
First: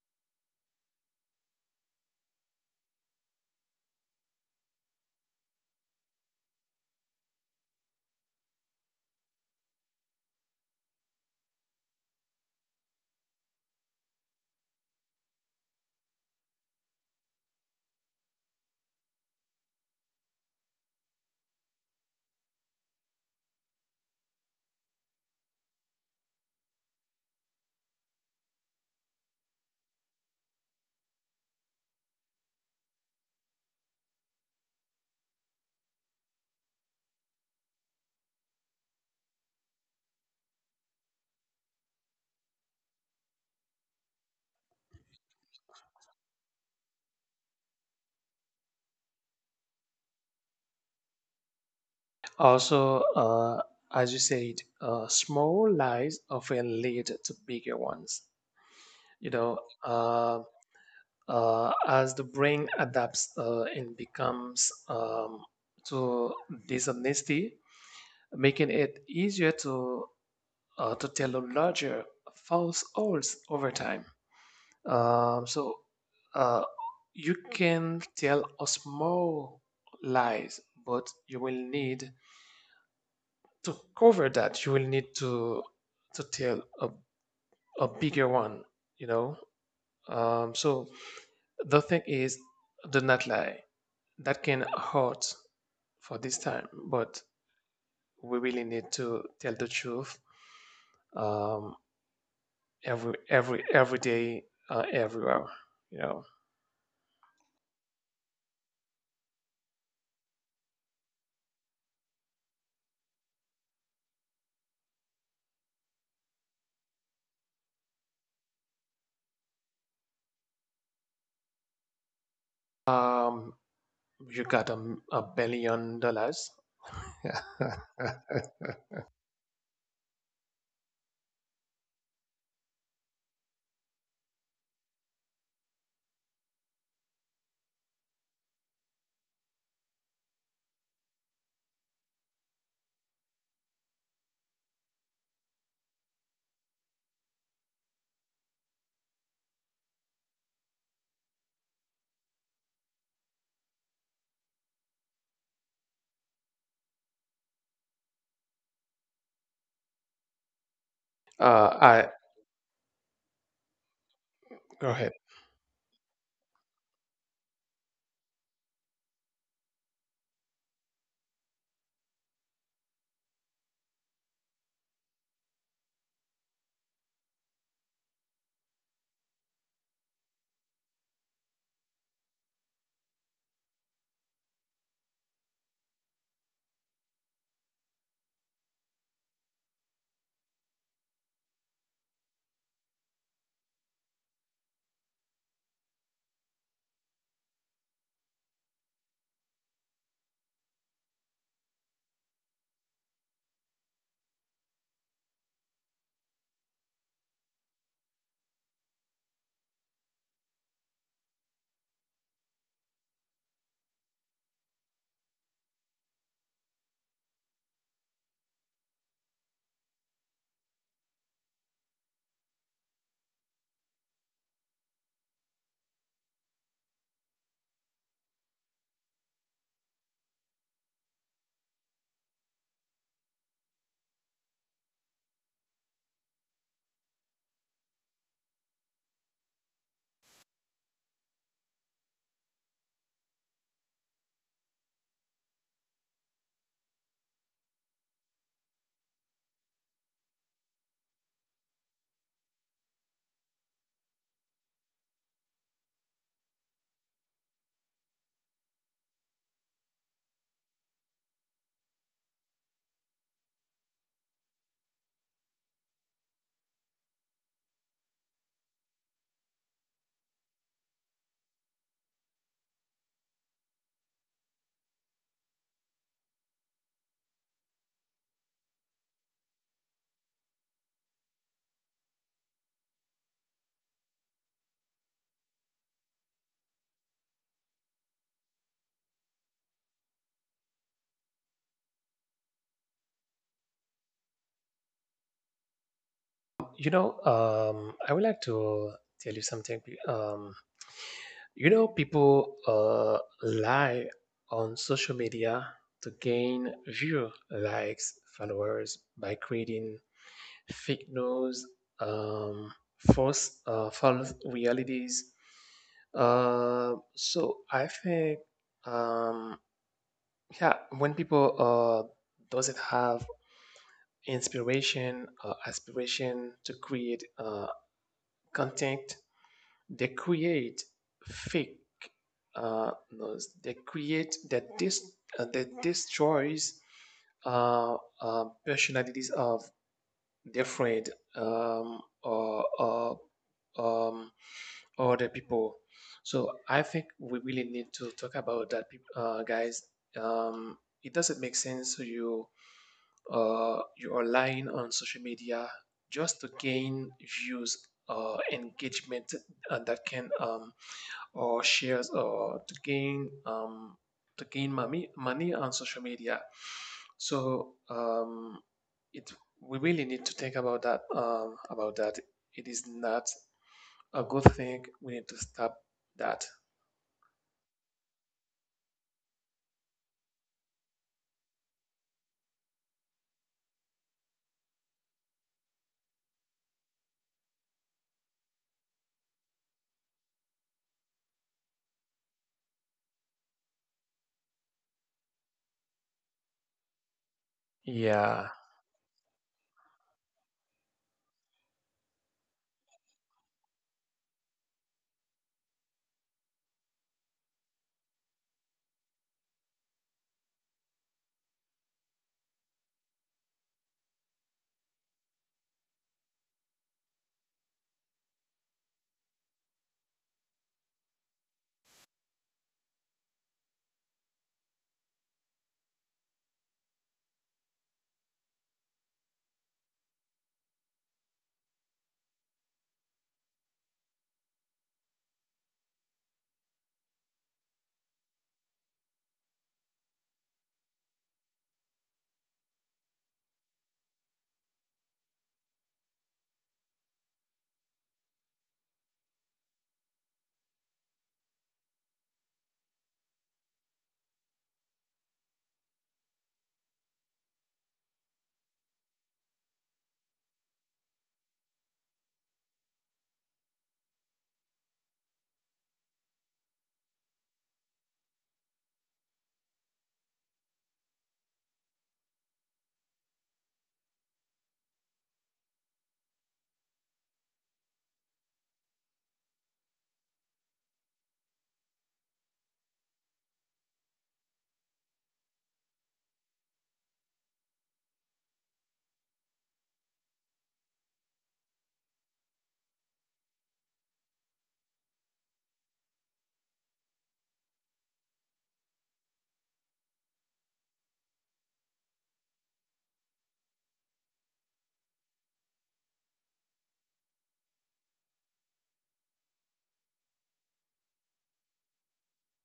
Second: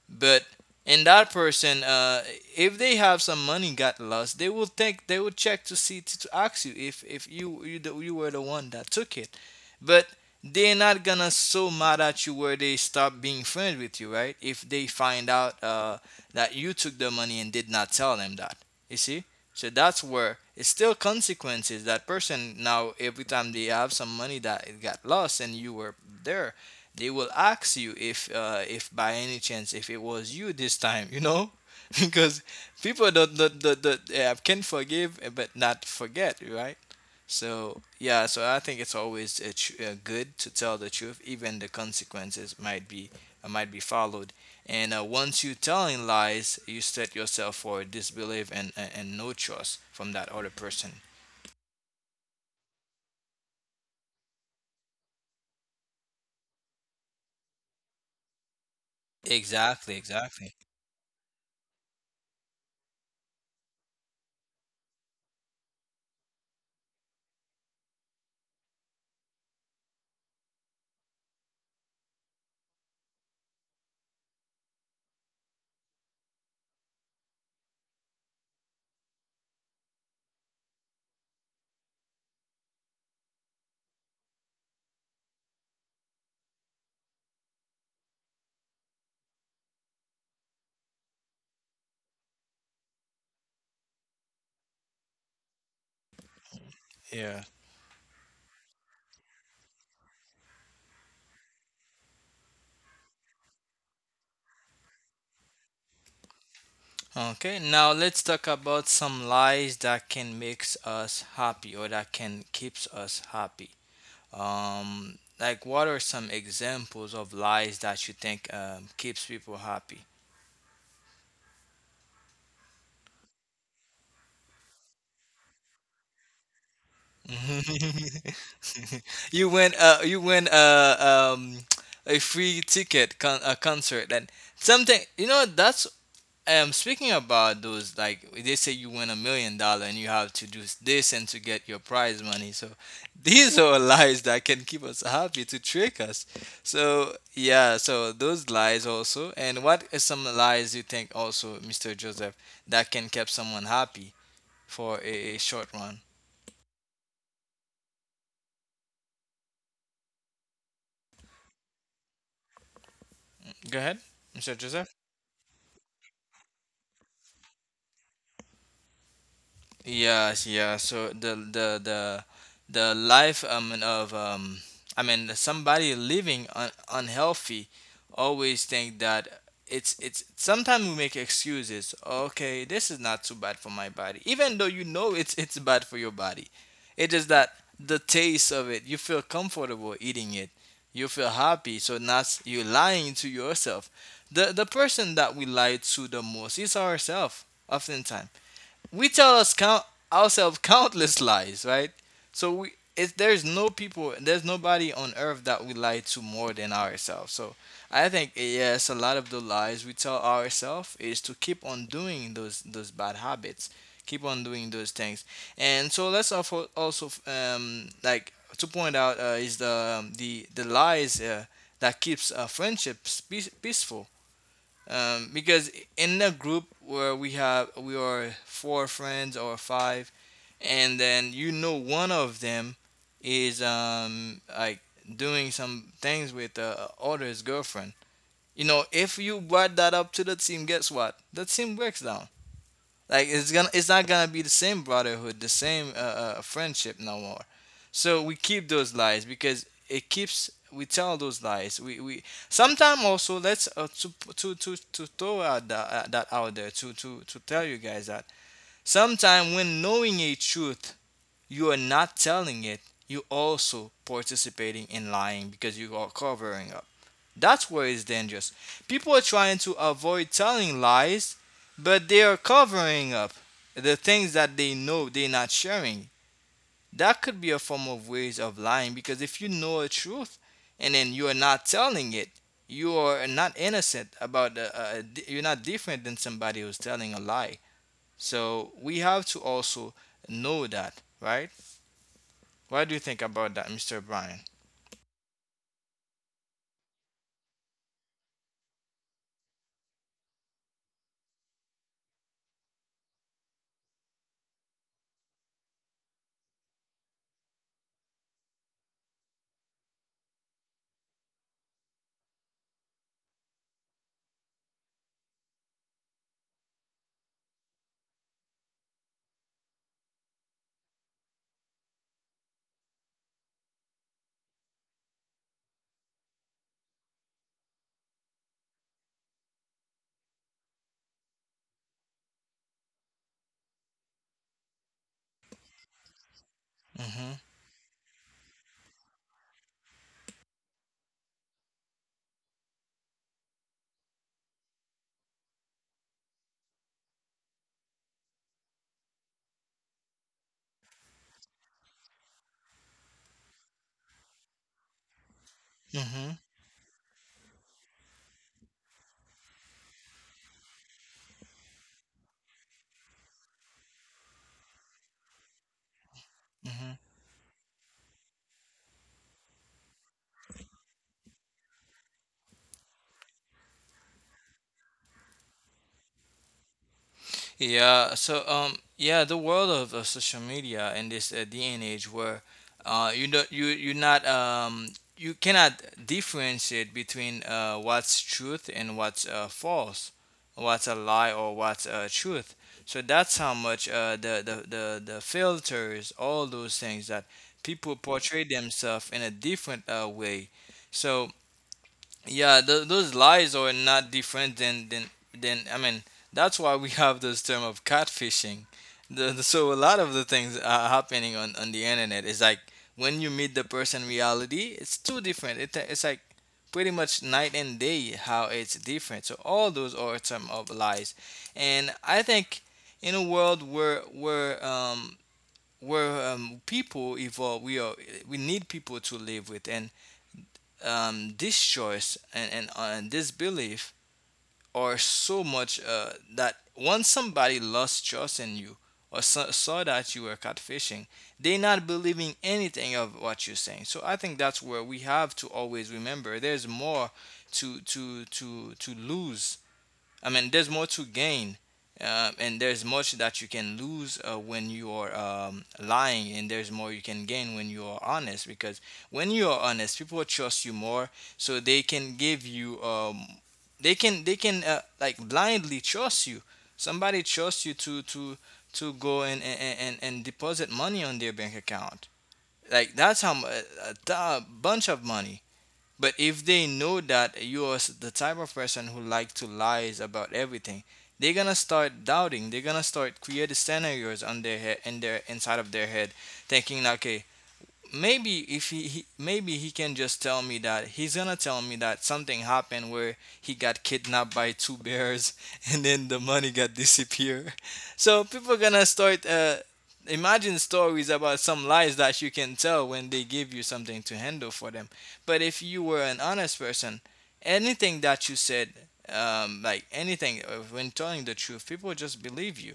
S1: But and that person, if they have some money got lost, they will think, they will check to see to ask you if you you were the one that took it. But they're not gonna so mad at you where they stop being friends with you, right? If they find out that you took the money and did not tell them that, you see. So that's where it's still consequences. That person now every time they have some money that it got lost and you were there, they will ask you if by any chance if it was you this time, you know. Because people don't can forgive but not forget, right? So yeah, so I think it's always good to tell the truth, even the consequences might be followed. And once you telling lies, you set yourself for disbelief and and no trust from that other person.
S2: Also, as you said, small lies often lead to bigger ones. You know,
S1: Exactly,
S2: uh,
S1: exactly.
S2: as the brain adapts and becomes to dishonesty, making it easier to tell a, larger falsehoods over time. So uh, you can tell a small lies, but you will need to cover that. You will need to tell a bigger one. You know. So the thing is, do not lie that can hurt for this time, but
S1: Yeah.
S2: we really need to tell the truth, um, every day, everywhere. You
S1: Okay, now let's talk about some lies that can make us happy or that can keeps us happy. Like what are some examples of lies that you think keeps people happy?
S2: know, you got $1 billion. uh,
S1: You win you win a free ticket a concert and something, you know, that's speaking about those, like they say you win a million dollars and you have to do this and to get your prize money. So these are lies that can keep us happy to trick us. So yeah, so those lies also. And what is some lies you think also, Mr. Joseph, that can keep someone happy for a short run?
S2: I
S1: Go ahead, Mr.
S2: go
S1: Joseph.
S2: ahead.
S1: Yes, yeah. So the life of I mean somebody living unhealthy always think that it's sometimes we make excuses. Okay, this is not too bad for my body, even though you know it's bad for your body. It is that the taste of it, you feel comfortable eating it. You feel happy, so that's you lying to yourself. The person that we lie to the most is ourselves. Oftentimes we tell us count ourselves countless lies, right? So there's no people, there's nobody on earth that we lie to more than ourselves. So I think, yes, a lot of the lies we tell ourselves is to keep on doing those bad habits, keep on doing those things. And so let's also like to point out is the the lies that keeps friendships peaceful, because in a group where we have we are four friends or five, and then you know one of them is like doing some things with the other's girlfriend. You know, if you brought that up to the team, guess what, the team breaks down. Like it's not gonna be the same brotherhood, the same friendship no more. So we keep those lies because it keeps. We tell those lies. We sometimes also, let's to throw out that, that out there to tell you guys that sometimes when knowing a truth, you are not telling it, you also participating in lying because you are covering. That's where it's dangerous. People are trying to avoid telling lies, but they are covering up the things that they know they're not sharing. That could be a form of ways of lying, because if you know a truth and then you are not telling it, you are not innocent about you're not different than somebody who's telling a lie. So we have to also know that, right? What do you think about that, Mr. Brian?
S2: You know, I would like to tell you something. Um, You know, people lie on social media to gain view, likes, followers by creating fake news, um, false, false realities. So I think, um, yeah, when people doesn't have inspiration, aspiration to create content. They create fake no, they create that dis that destroys
S1: Mm-hmm.
S2: uh, personalities of different or um, other people. So I think we really need to talk about that, guys. Um, it doesn't make sense you are lying on social media
S1: Mm-hmm.
S2: just to gain views or engagement, that can or shares, or to gain, to gain money on social media.
S1: Mm-hmm.
S2: So it we really need to think about that, about that. It is not a good thing. We need to stop that.
S1: Yeah. So yeah, the world of social media in this day and age where you not you cannot differentiate between what's truth and what's false, what's a lie or what's truth. So that's how much the filters, all those things that people portray
S2: Yeah.
S1: themselves in a different way. So yeah, those lies are not different than. I mean, that's why we have this term of catfishing. So a lot of the things are happening on the internet. It's like when you meet the person in reality, it's too different. It, it's like pretty much night and day how it's different. So all those are term of lies, and I think in a world where people evolve, we are we need people to live with, and this choice and this belief are so much that once somebody lost trust in you or saw that you were catfishing, they not believing anything of what you're saying. So I think that's where we have to always remember there's more to lose. I mean, there's more to gain, and there's much that you can lose when you are lying, and there's more you can gain when you are honest. Because when you are honest, people trust you more, so they can give you, they can like blindly trust you. Somebody trusts you to to go and and deposit money on their bank account. Like that's how a bunch of money. But if they know that you're the type of person who like to lies about everything, they're gonna start doubting. They're gonna start creating scenarios in their inside of their head, thinking, okay, maybe if he, he maybe he can just tell me that he's gonna tell me that something happened where he got kidnapped by two bears and then the money got disappear. So people gonna start imagine stories about some lies that you can tell when they give you something to handle for them. But if you were an honest person, anything that you said, like anything when telling the truth, people just believe you.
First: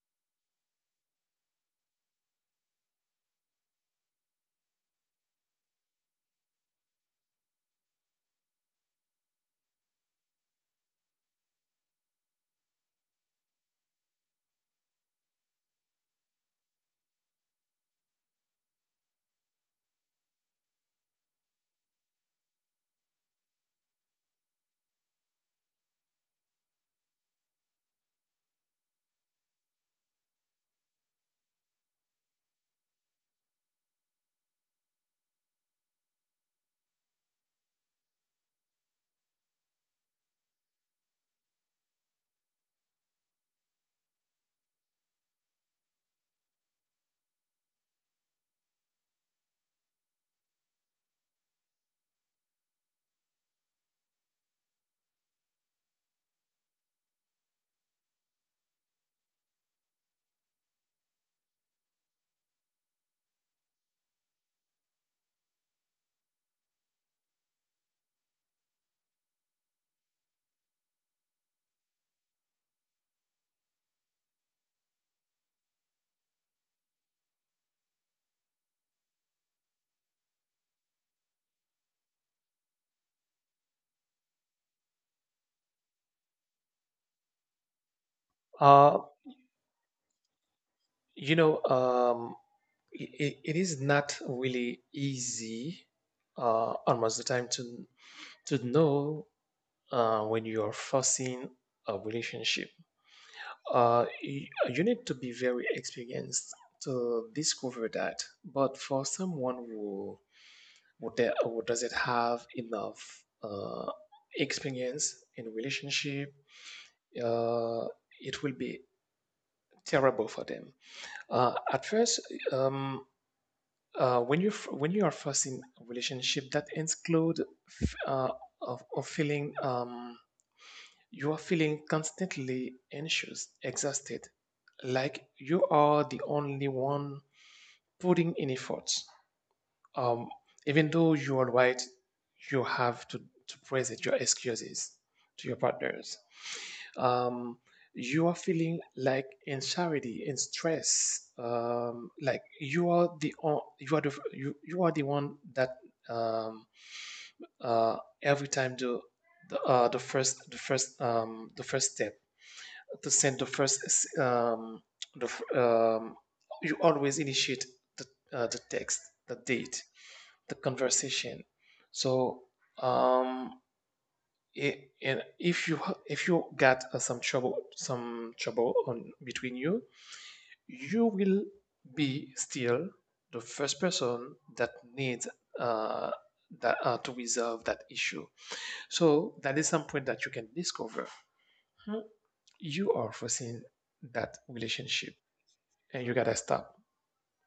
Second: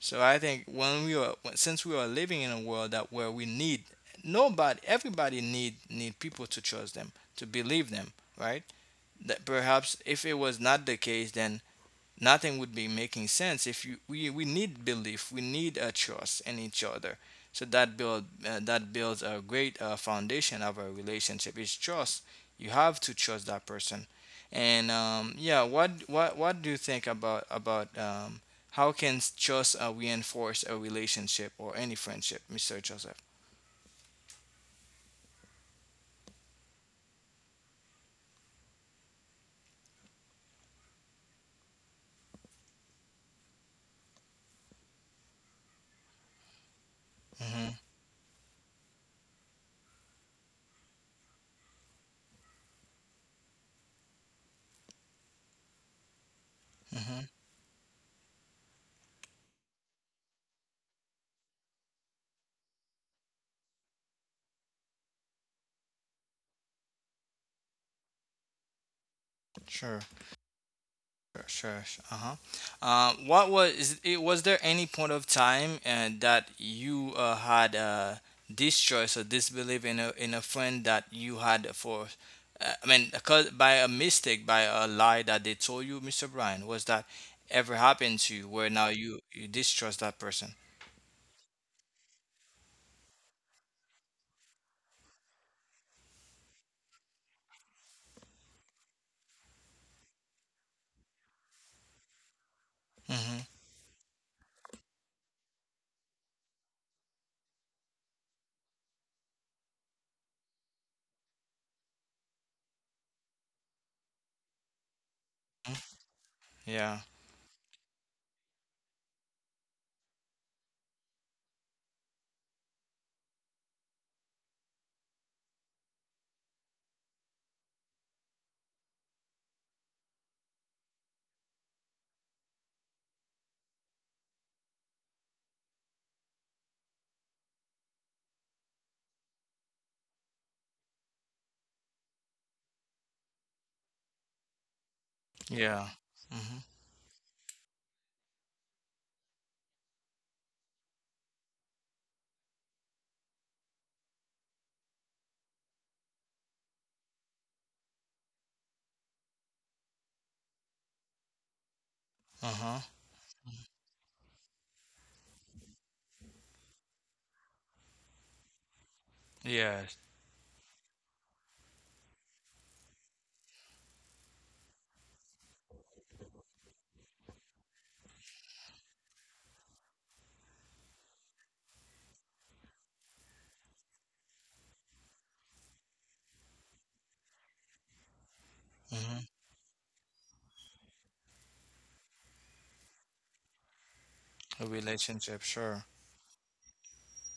S1: So I think when we are, since we are living in a world that where we need nobody everybody need people to trust them, to believe them, right? That perhaps if it was not the case, then nothing would be making sense. If you we need belief, we need a trust in each other. So that build that builds a great foundation of a relationship. It's trust. You have to trust that person. And yeah, what do you think about how can trust reinforce a relationship or any friendship, Mr. Joseph? Mm-hmm, mm-hmm. Sure. Sure, sure. Sure. Uh-huh. What was is it, was there any point of time that you had distrust or disbelief in a friend that you had for I mean cause by a mistake, by a lie that they told you, Mr. Brian? Was that ever happened to you where now
S2: Uh,
S1: you distrust that person?
S2: you know, um, it is not really easy almost the time to know when you are forcing a relationship.
S1: Mhm.
S2: You need to be very experienced to discover that. But for someone who doesn't have enough experience in
S1: mm
S2: relationship,
S1: Yeah.
S2: uh, it will be terrible for them. At first, um, when you are first in a relationship, that include f- uh, of feeling. You are feeling constantly anxious, exhausted, like you are the only one putting in efforts. Um, Even though you are right, you have to present your excuses to your
S1: Yeah.
S2: partners.
S1: Mhm.
S2: Um, you are feeling like anxiety and stress, like you are the o- you are the you, you, are the one that um, uh, every time do the first step
S1: Uh-huh.
S2: to send the first um, the, um, you always initiate the, the text, the date,
S1: Yes.
S2: the conversation. So, um and if you, if you got some trouble, some trouble on between you, you will be still the first person that needs uh that to resolve that issue.
S1: Mhm.
S2: So that is some point that you can discover. Hmm? You are forcing that
S1: A
S2: relationship,
S1: relationship, sure.
S2: and you gotta stop.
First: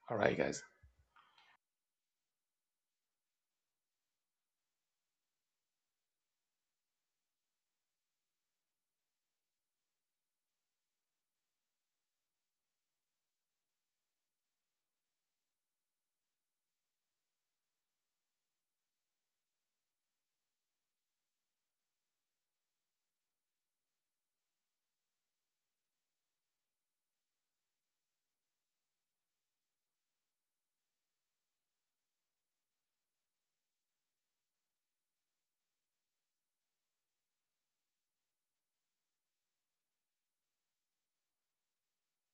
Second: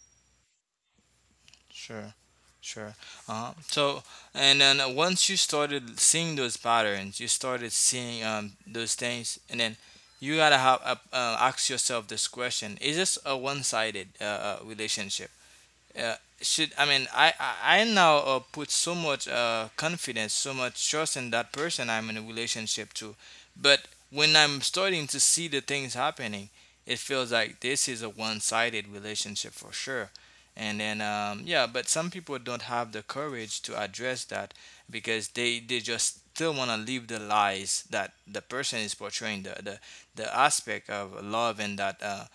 S2: All right, guys.
S1: Sure, sure. Uh-huh. So, and then once you started seeing those patterns, you started seeing those things, and then you gotta have ask yourself this question: is this a one-sided relationship? Should I mean I now put so much confidence, so much trust in that person I'm in a relationship to, but when I'm starting to see the things happening, it feels like this is a one-sided relationship for sure. And then yeah, but some people don't have the courage to address that because they just still want to leave the lies that the person is portraying, the aspect of love, and that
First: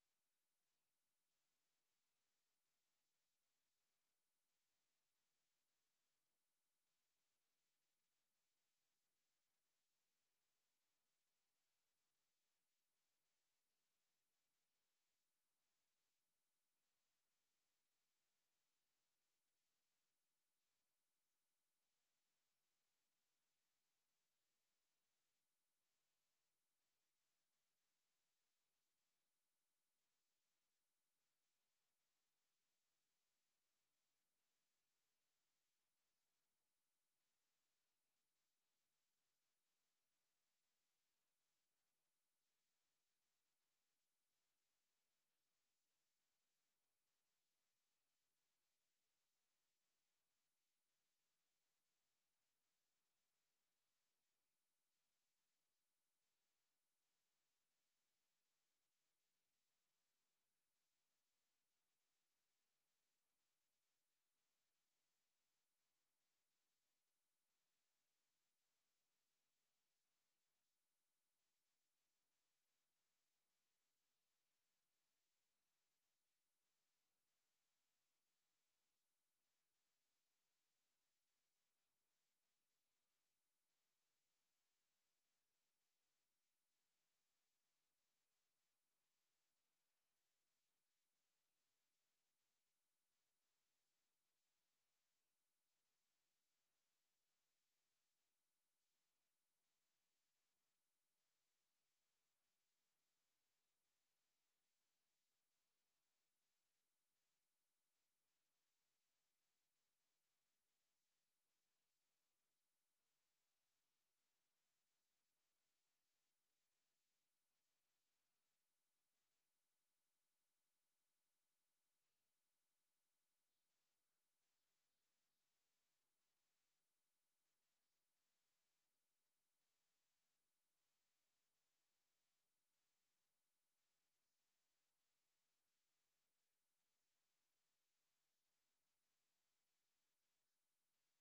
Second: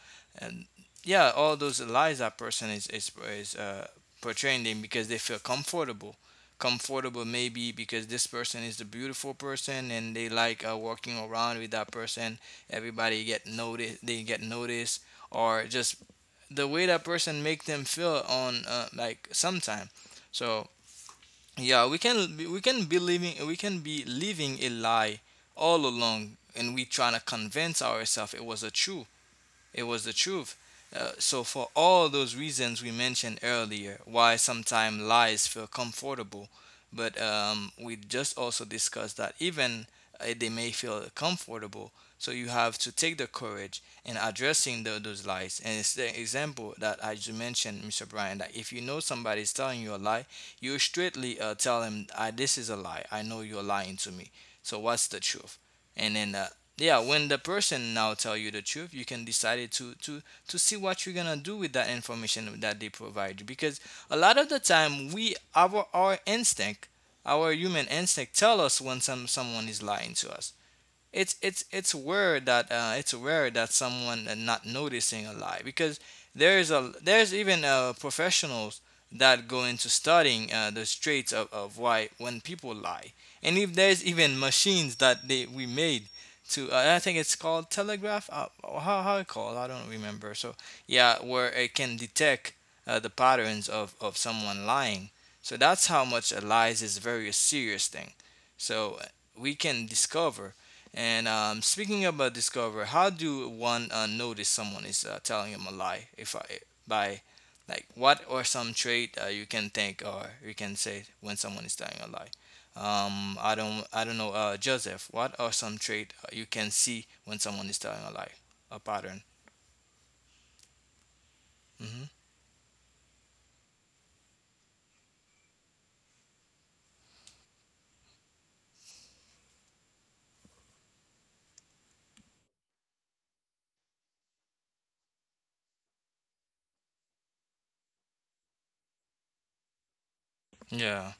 S1: yeah, all those lies that person is portraying them because they feel comfortable. Comfortable maybe because this person is the beautiful person and they like walking around with that person. Everybody get notice. They get noticed or just the way that person make them feel on like sometime. So yeah, we can be living we can be living a lie all along and we trying to convince ourselves it was a truth, it was the truth. So, for all those reasons we mentioned earlier, why sometimes lies feel comfortable, but we just also discussed that even they may feel comfortable, so you have to take the courage in addressing those lies. And it's the example that I just mentioned, Mr. Brian, that if you know somebody is telling you a lie, you straightly tell him, "Ah, this is a lie. I know you're lying to me. So, what's the truth?" And then yeah, when the person now tell you the truth, you can decide it to see what you're gonna do with that information that they provide you, because a lot of the time we our instinct, our human instinct tell us when someone is lying to us. It's weird that it's weird that someone not noticing a lie, because there's a there's even professionals that go into studying the traits of why when people lie. And if there's even machines that they we made to I think it's called telegraph or how it called, I don't remember. So yeah, where it can detect the patterns of someone lying, so that's how much a lies is very serious thing. So we can discover. And speaking about discover, how do one notice someone is telling him a lie? If I by like what or some trait you can think or you can say when someone is telling a lie. I don't know. Joseph, what are some trait you can see when someone is telling a lie? A pattern. Hmm. Yeah,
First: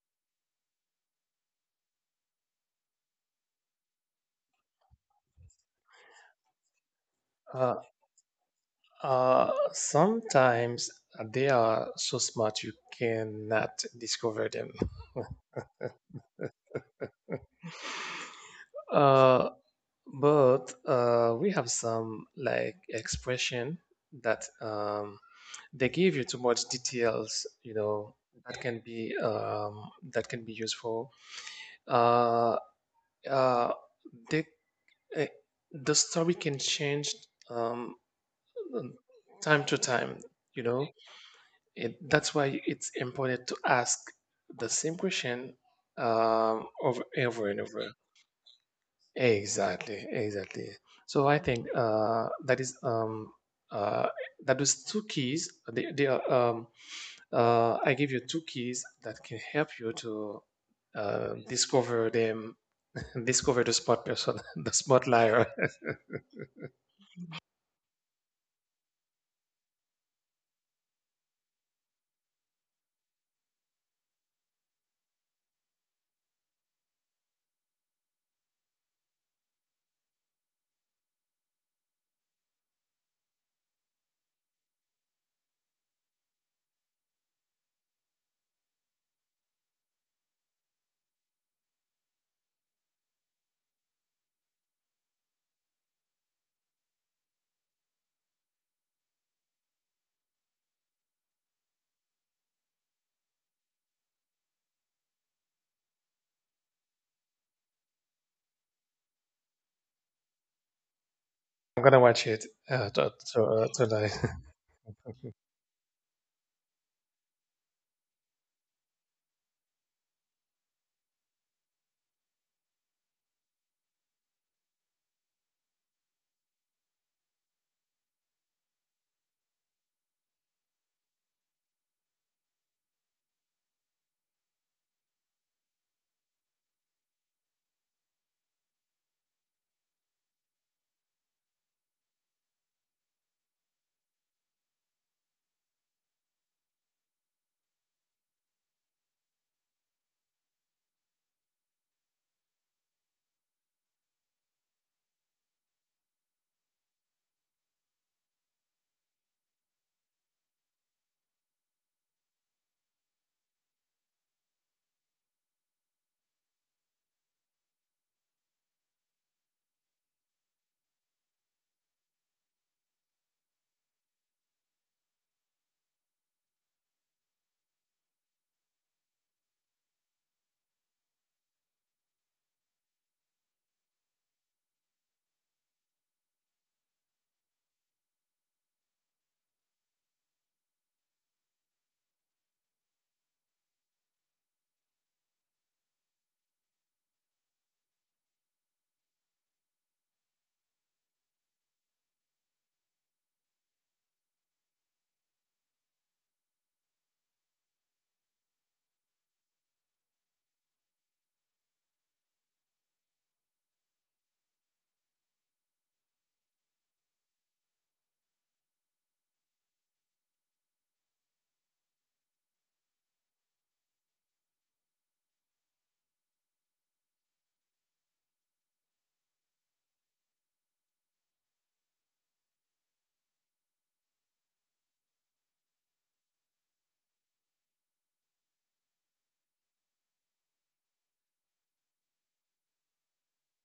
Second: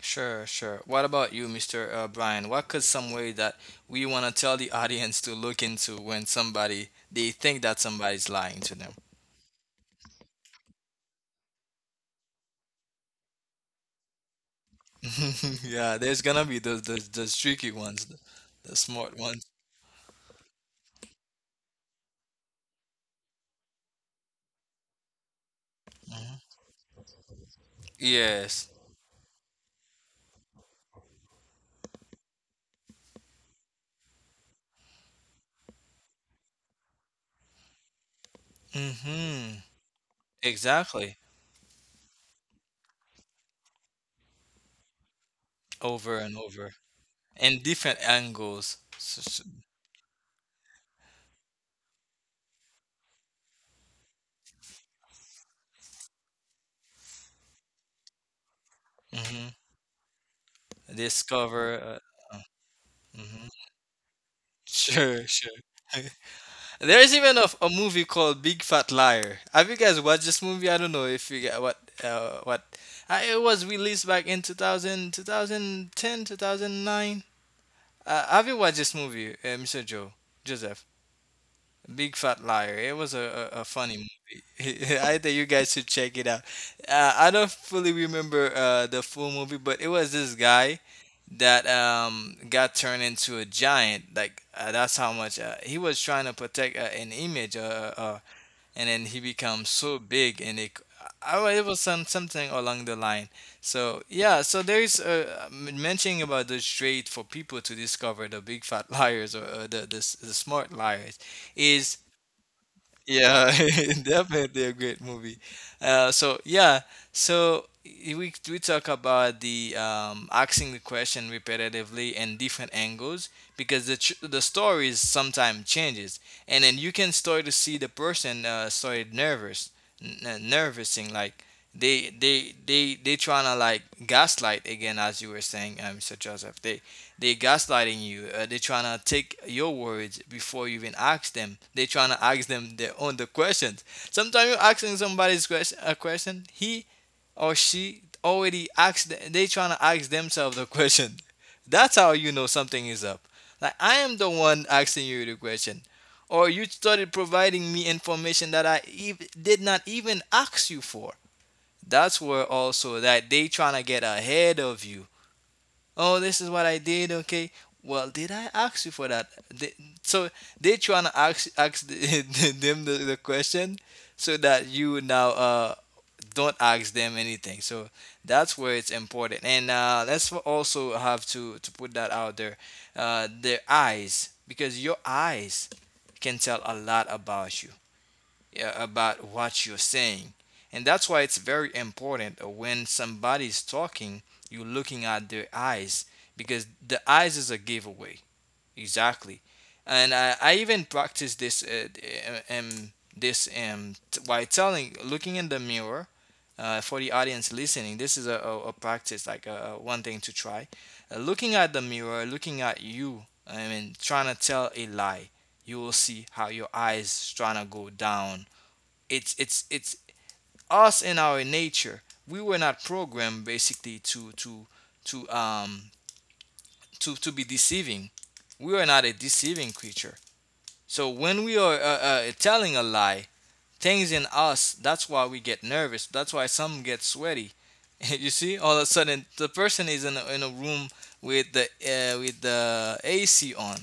S1: sure, sure. What about you, Mr. Brian? What could some way that we want to tell the audience to look into when somebody they think
S2: Uh,
S1: that somebody's lying to them?
S2: Sometimes they are so smart you cannot discover them.
S1: Yeah, there's gonna be those tricky ones, the smart ones.
S2: Uh, but we have some like expression that they give you too
S1: Mhm.
S2: much details, you know,
S1: Yes.
S2: that can be um, that can be useful. uh, uh, they, uh, the story can change, um, um,
S1: Mm-hmm.
S2: time to time, you know.
S1: Exactly.
S2: That's why it's important to ask the same question,
S1: Over and over.
S2: over, over and
S1: And
S2: over.
S1: different angles.
S2: Exactly, exactly. So I think that is, uh, that is two keys. They are I give you two keys that can
S1: Mm-hmm.
S2: help you to
S1: Discover.
S2: discover them,
S1: Mhm.
S2: discover the smart person, the smart
S1: Sure,
S2: liar.
S1: sure. There's even a movie called Big Fat Liar. Have you guys watched this movie? I don't know if you get what uh, what I, it was released back in 2000, 2010, 2009. Have you watched this movie, Mr. Joe? Joseph? Big Fat Liar. It was a funny movie. I think you guys should check it out. I don't fully remember the full movie, but it was this guy that got turned into a giant. Like that's how much he was trying to protect an image, uh, uh, and then he becomes so big, and I, it was some something along the line. So yeah, so there is mentioning about the trade for people to discover the big fat liars or the the smart liars
S2: I'm
S1: is
S2: gonna watch it
S1: yeah,
S2: tonight.
S1: definitely a great movie. So yeah, so we talk about the asking the question repetitively and different angles, because the stories sometimes changes, and then you can start to see the person started nervous, nervousing, like they trying to like gaslight again as you were saying, Mr. Joseph. They they're gaslighting you. They're trying to take your words before you even ask them. They're trying to ask them their own the questions. Sometimes you're asking somebody's question a question he or she already asked. They trying to ask themselves the question. That's how you know something is up. Like I am the one asking you the question, or you started providing me information that I did not even ask you for. That's where also that they trying to get ahead of you. Oh, this is what I did, okay. Well, did I ask you for that? So they trying to ask, ask them the question, so that you now don't ask them anything. So that's where it's important. And let's also have to put that out there: their eyes, because your eyes can tell a lot about you, yeah, about what you're saying. And that's why it's very important when somebody's talking, you're looking at their eyes, because the eyes is a giveaway. Exactly. And I even practice this uh, um, by telling, looking in the mirror for the audience listening. This is a practice, like one thing to try. Looking at the mirror, looking at you, I mean, trying to tell a lie, you will see how your eyes trying to go down. It's us in our nature. We were not programmed basically to um to be deceiving. We are not a deceiving creature. So when we are telling a lie, things in us, that's why we get nervous, that's why some get sweaty. You see all of a sudden the person is in in a room with the ac on,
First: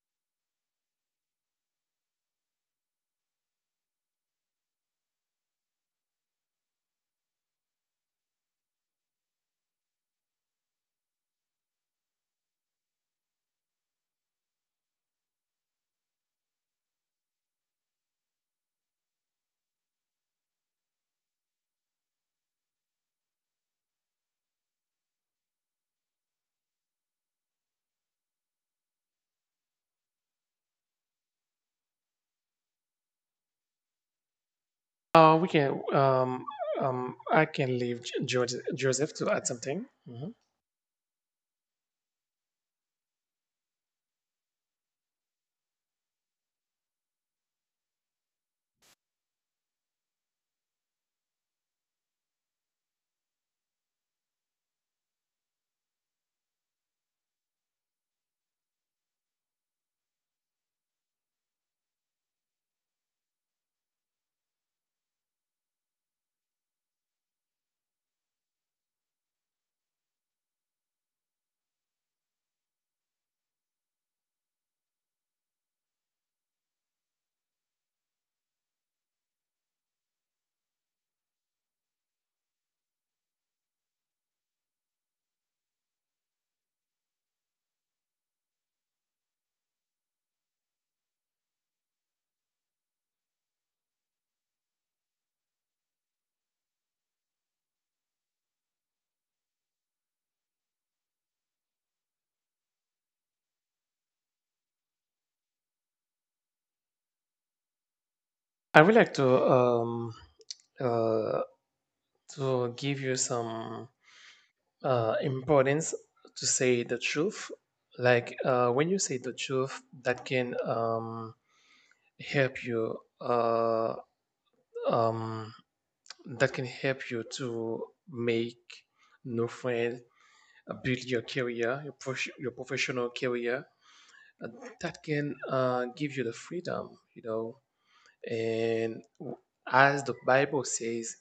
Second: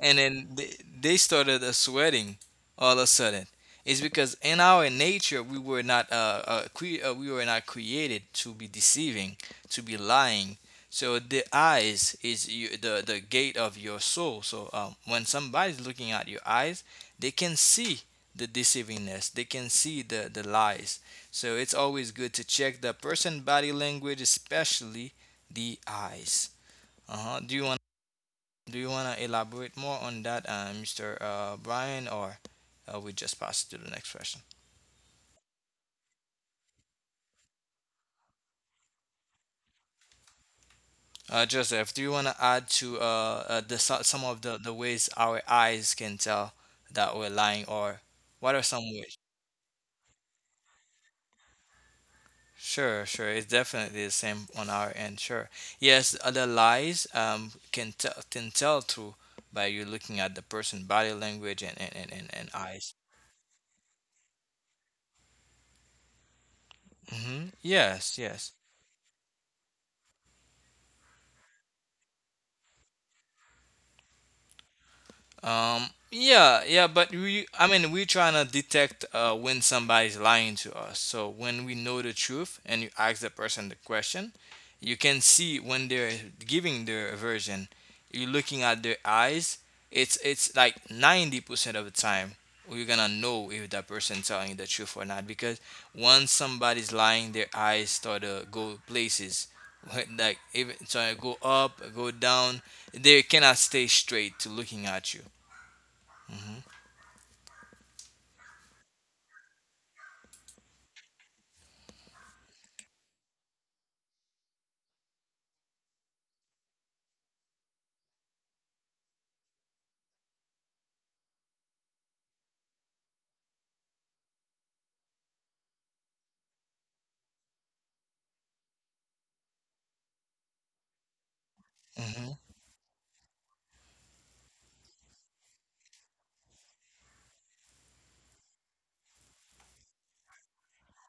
S1: and then they started sweating all of a sudden. It's because in our nature we were not we were not created to be deceiving, to be lying. So the eyes is you, the gate of your soul. So when somebody's looking at your eyes, they can see the deceivingness. They can see the lies. So it's always good to check the person body language, especially the eyes. Uh huh. Do you want? Do you want to elaborate more on that, Mr. Brian, or we just pass to the next question?
S2: We can. I can leave Joseph to add something. Mhm.
S1: Joseph, do you want to add to some of the ways our eyes can tell that we're lying, or what are some ways? Sure, sure. It's definitely the same on our end. Sure. Yes, other lies can tell through by you looking at the person body language and eyes. Hmm. Yes, yes. Yeah, yeah, but we, I mean, we're trying to detect when somebody's lying to us. So when we know the truth and you ask the person the question, you can see when they're giving their version. You're looking at their eyes. It's like 90% of the time we're gonna know if that person telling you the truth or not, because once somebody's lying, their eyes start to go places. Like even trying to go up, go down, they cannot stay straight to looking at you.
S2: I would like uh, to give you some importance to say the truth. Like when you say the truth, that can help you. Um, that can help you to make new friends, build your career, your,
S1: Mm-hmm.
S2: your professional career. uh, that can give you the freedom, you know, and as the Bible says,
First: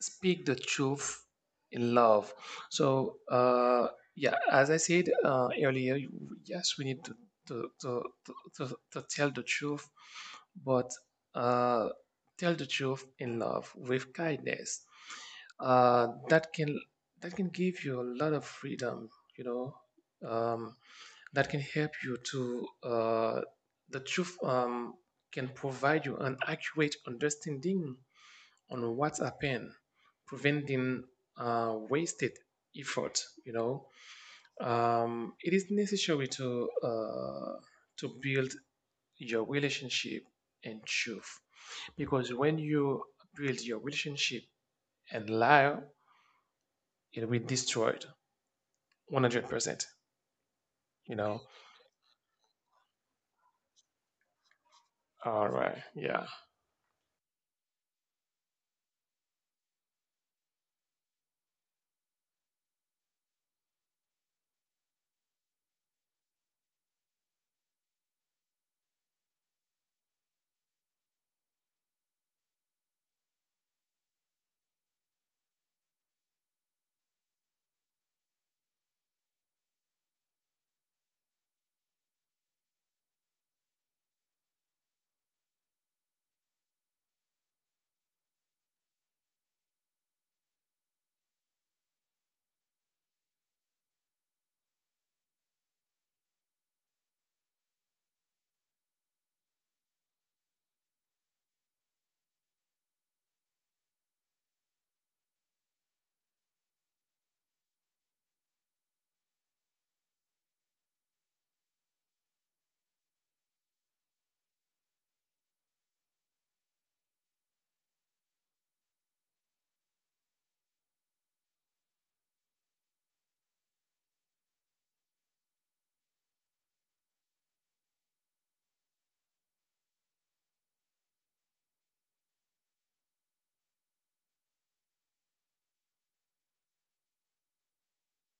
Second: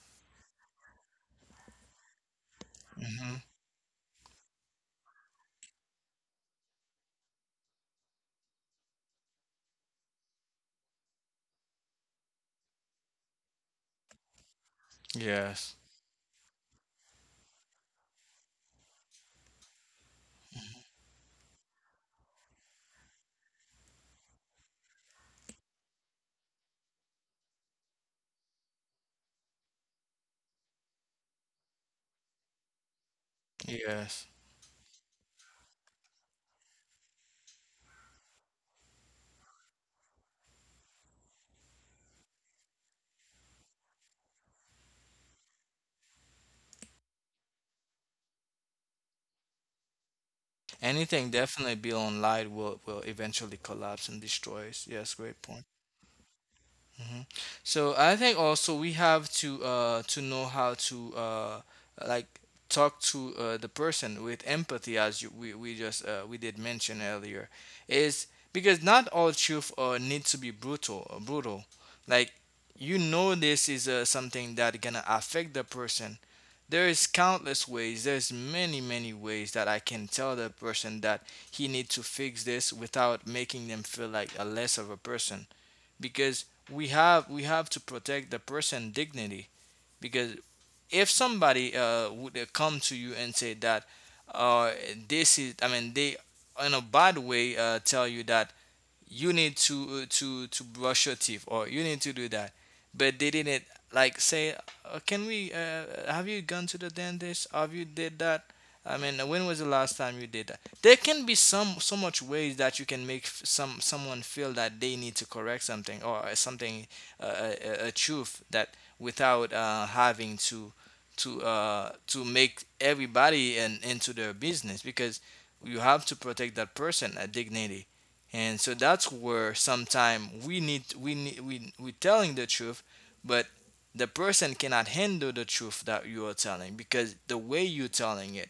S2: speak the truth in love. So,
S1: Mm-hmm.
S2: yeah, as I said earlier, yes, we need to, to, to, to tell the truth, but uh, tell the truth in love with kindness.
S1: Yes.
S2: That can that can give you a lot of freedom, you know. Um, that can help you to the truth. Can provide you an accurate understanding on what's happened, preventing wasted effort. You know,
S1: Yes.
S2: it is necessary to build your relationship and truth, because when you build your relationship and lie, it will be destroyed 100%. You
S1: Anything
S2: know.
S1: definitely beyond light will eventually collapse and destroys. Yes, great
S2: All
S1: point.
S2: right. Yeah.
S1: Hmm. So I think also we have to know how to like talk to the person with empathy, as you, we just we did mention earlier, is because not all truth needs to be brutal, like, you know, this is something that gonna affect the person. There's countless ways. There's many, many ways that I can tell the person that he needs to fix this without making them feel like a less of a person. Because we have to protect the person dignity. Because if somebody would come to you and say that uh, this is, I mean, they in a bad way tell you that you need to to brush your teeth, or you need to do that but they didn't, like, say, can we have you gone to the dentist, have you did that, I mean when was the last time you did that? There can be some, so much ways that you can make someone feel that they need to correct something or something, uh, a, a truth, that without having to to make everybody in, into their business, because you have to protect that person dignity. And so that's where sometimes we need we need we telling the truth, but the person cannot handle the truth that you are telling because the way you're telling it.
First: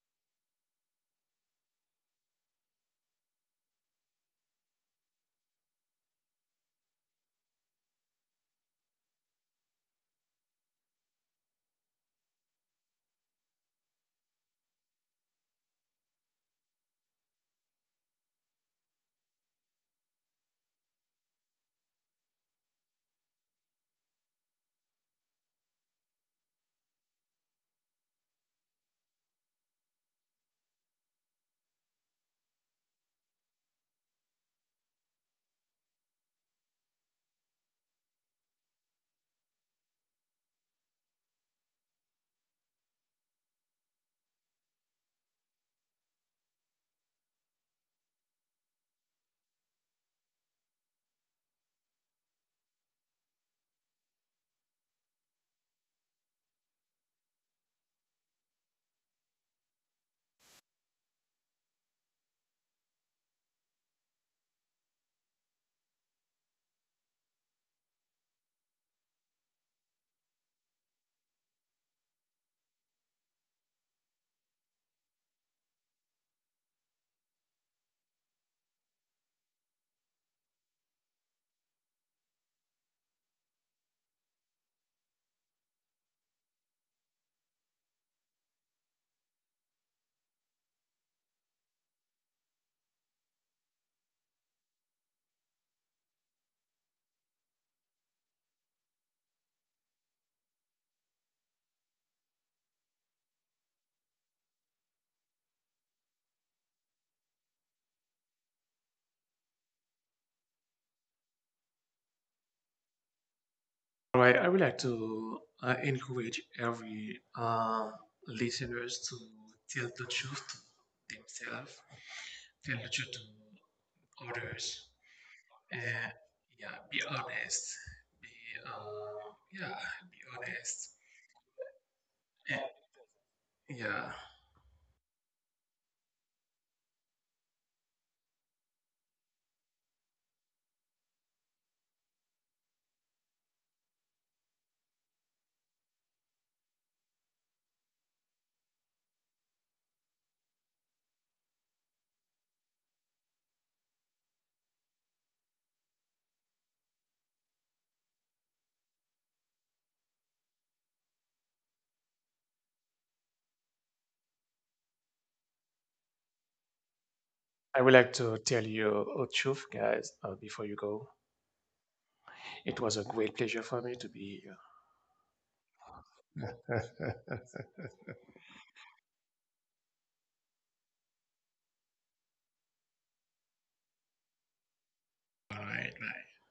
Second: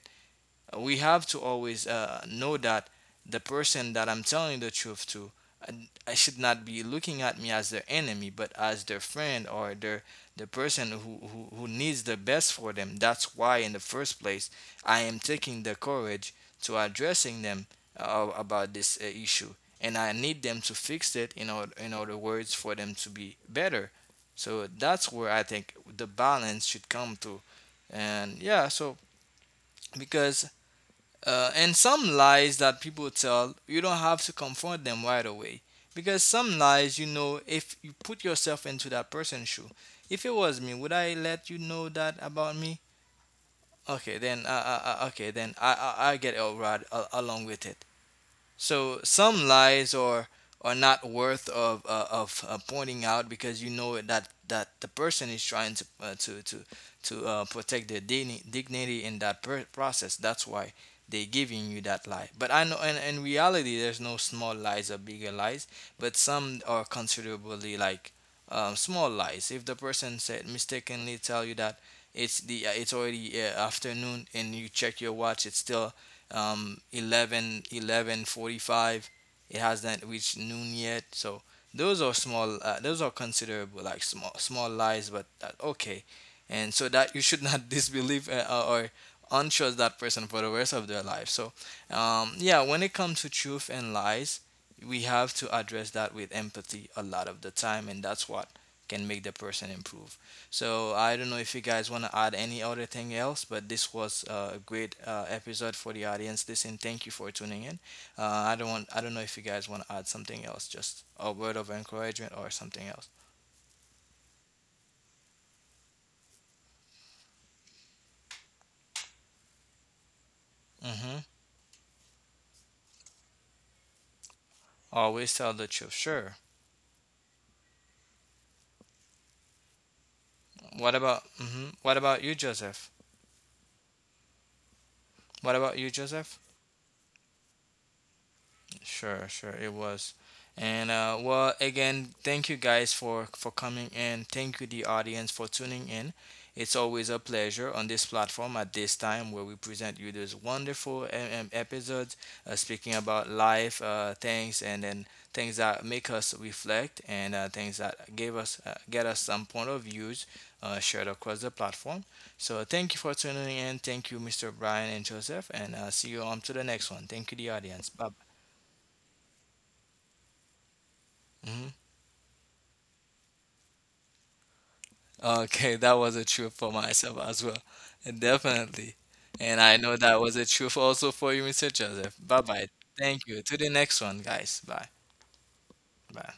S1: We have to always know that the person that I'm telling the truth to, I should not be looking at me as their enemy, but as their friend, or their, the person who, who needs the best for them. That's why, in the first place, I am taking the courage to addressing them about this issue, and I need them to fix it. In order, in other words, for them to be better. So that's where I think the balance should come to, and yeah. So because and some lies that people tell, you don't have to confront them right away. Because some lies, you know, if you put yourself into that person's shoe, if it was me, would I let you know that about me? Okay, then I get all right along with it. So some lies are not worth of pointing out, because you know it, that the person is trying to protect their dignity in that process. That's why they're giving you that lie. But I know in reality there's no small lies or bigger lies, but some are considerably, like, small lies. If the person said mistakenly tell you that it's the it's already afternoon, and you check your watch, it's still 11:45. It hasn't reached noon yet, so those are small, those are considerable like small lies, but okay. And so that you should not disbelieve or untrust that person for the rest of their life. So yeah, when it comes to truth and lies, we have to address that with empathy a lot of the time, and that's what can make the person improve. So I don't know if you guys want to add any other thing else, but this was a great episode for the audience. Listen, thank you for tuning in. I don't want. I don't know if you guys want to add something else, just a word of encouragement or something else.
S2: All right, I would like to encourage every listeners to tell the truth
S1: Mm-hmm.
S2: to themselves, tell the truth to others,
S1: Always tell the truth.
S2: and
S1: Sure.
S2: yeah, be honest. Be yeah, be honest.
S1: What about? Mm-hmm. What about you,
S2: And,
S1: Joseph?
S2: yeah,
S1: What about you, Joseph? Sure, sure, it was. And well, again, thank you guys for coming in. Thank you, the audience, for tuning in. It's always a pleasure on this platform at this time, where we present you those wonderful episodes speaking about life, things, and then things that make us reflect, and things that give us get us some point of views shared across the platform. So thank you for tuning in. Thank you, Mr. Brian and Joseph, and see you on to the next one. Thank you, the
S2: I would
S1: audience.
S2: like
S1: Bye.
S2: to tell you a truth, guys, before you go.
S1: Mhm.
S2: It was a great pleasure for me to be here.
S1: Okay, that was a trip for myself as well. And definitely. And I know that was a trip also for you, Mr. Joseph. Bye bye. Thank you. To the next one, guys. Bye.
S2: All right, bye.
S1: Bye.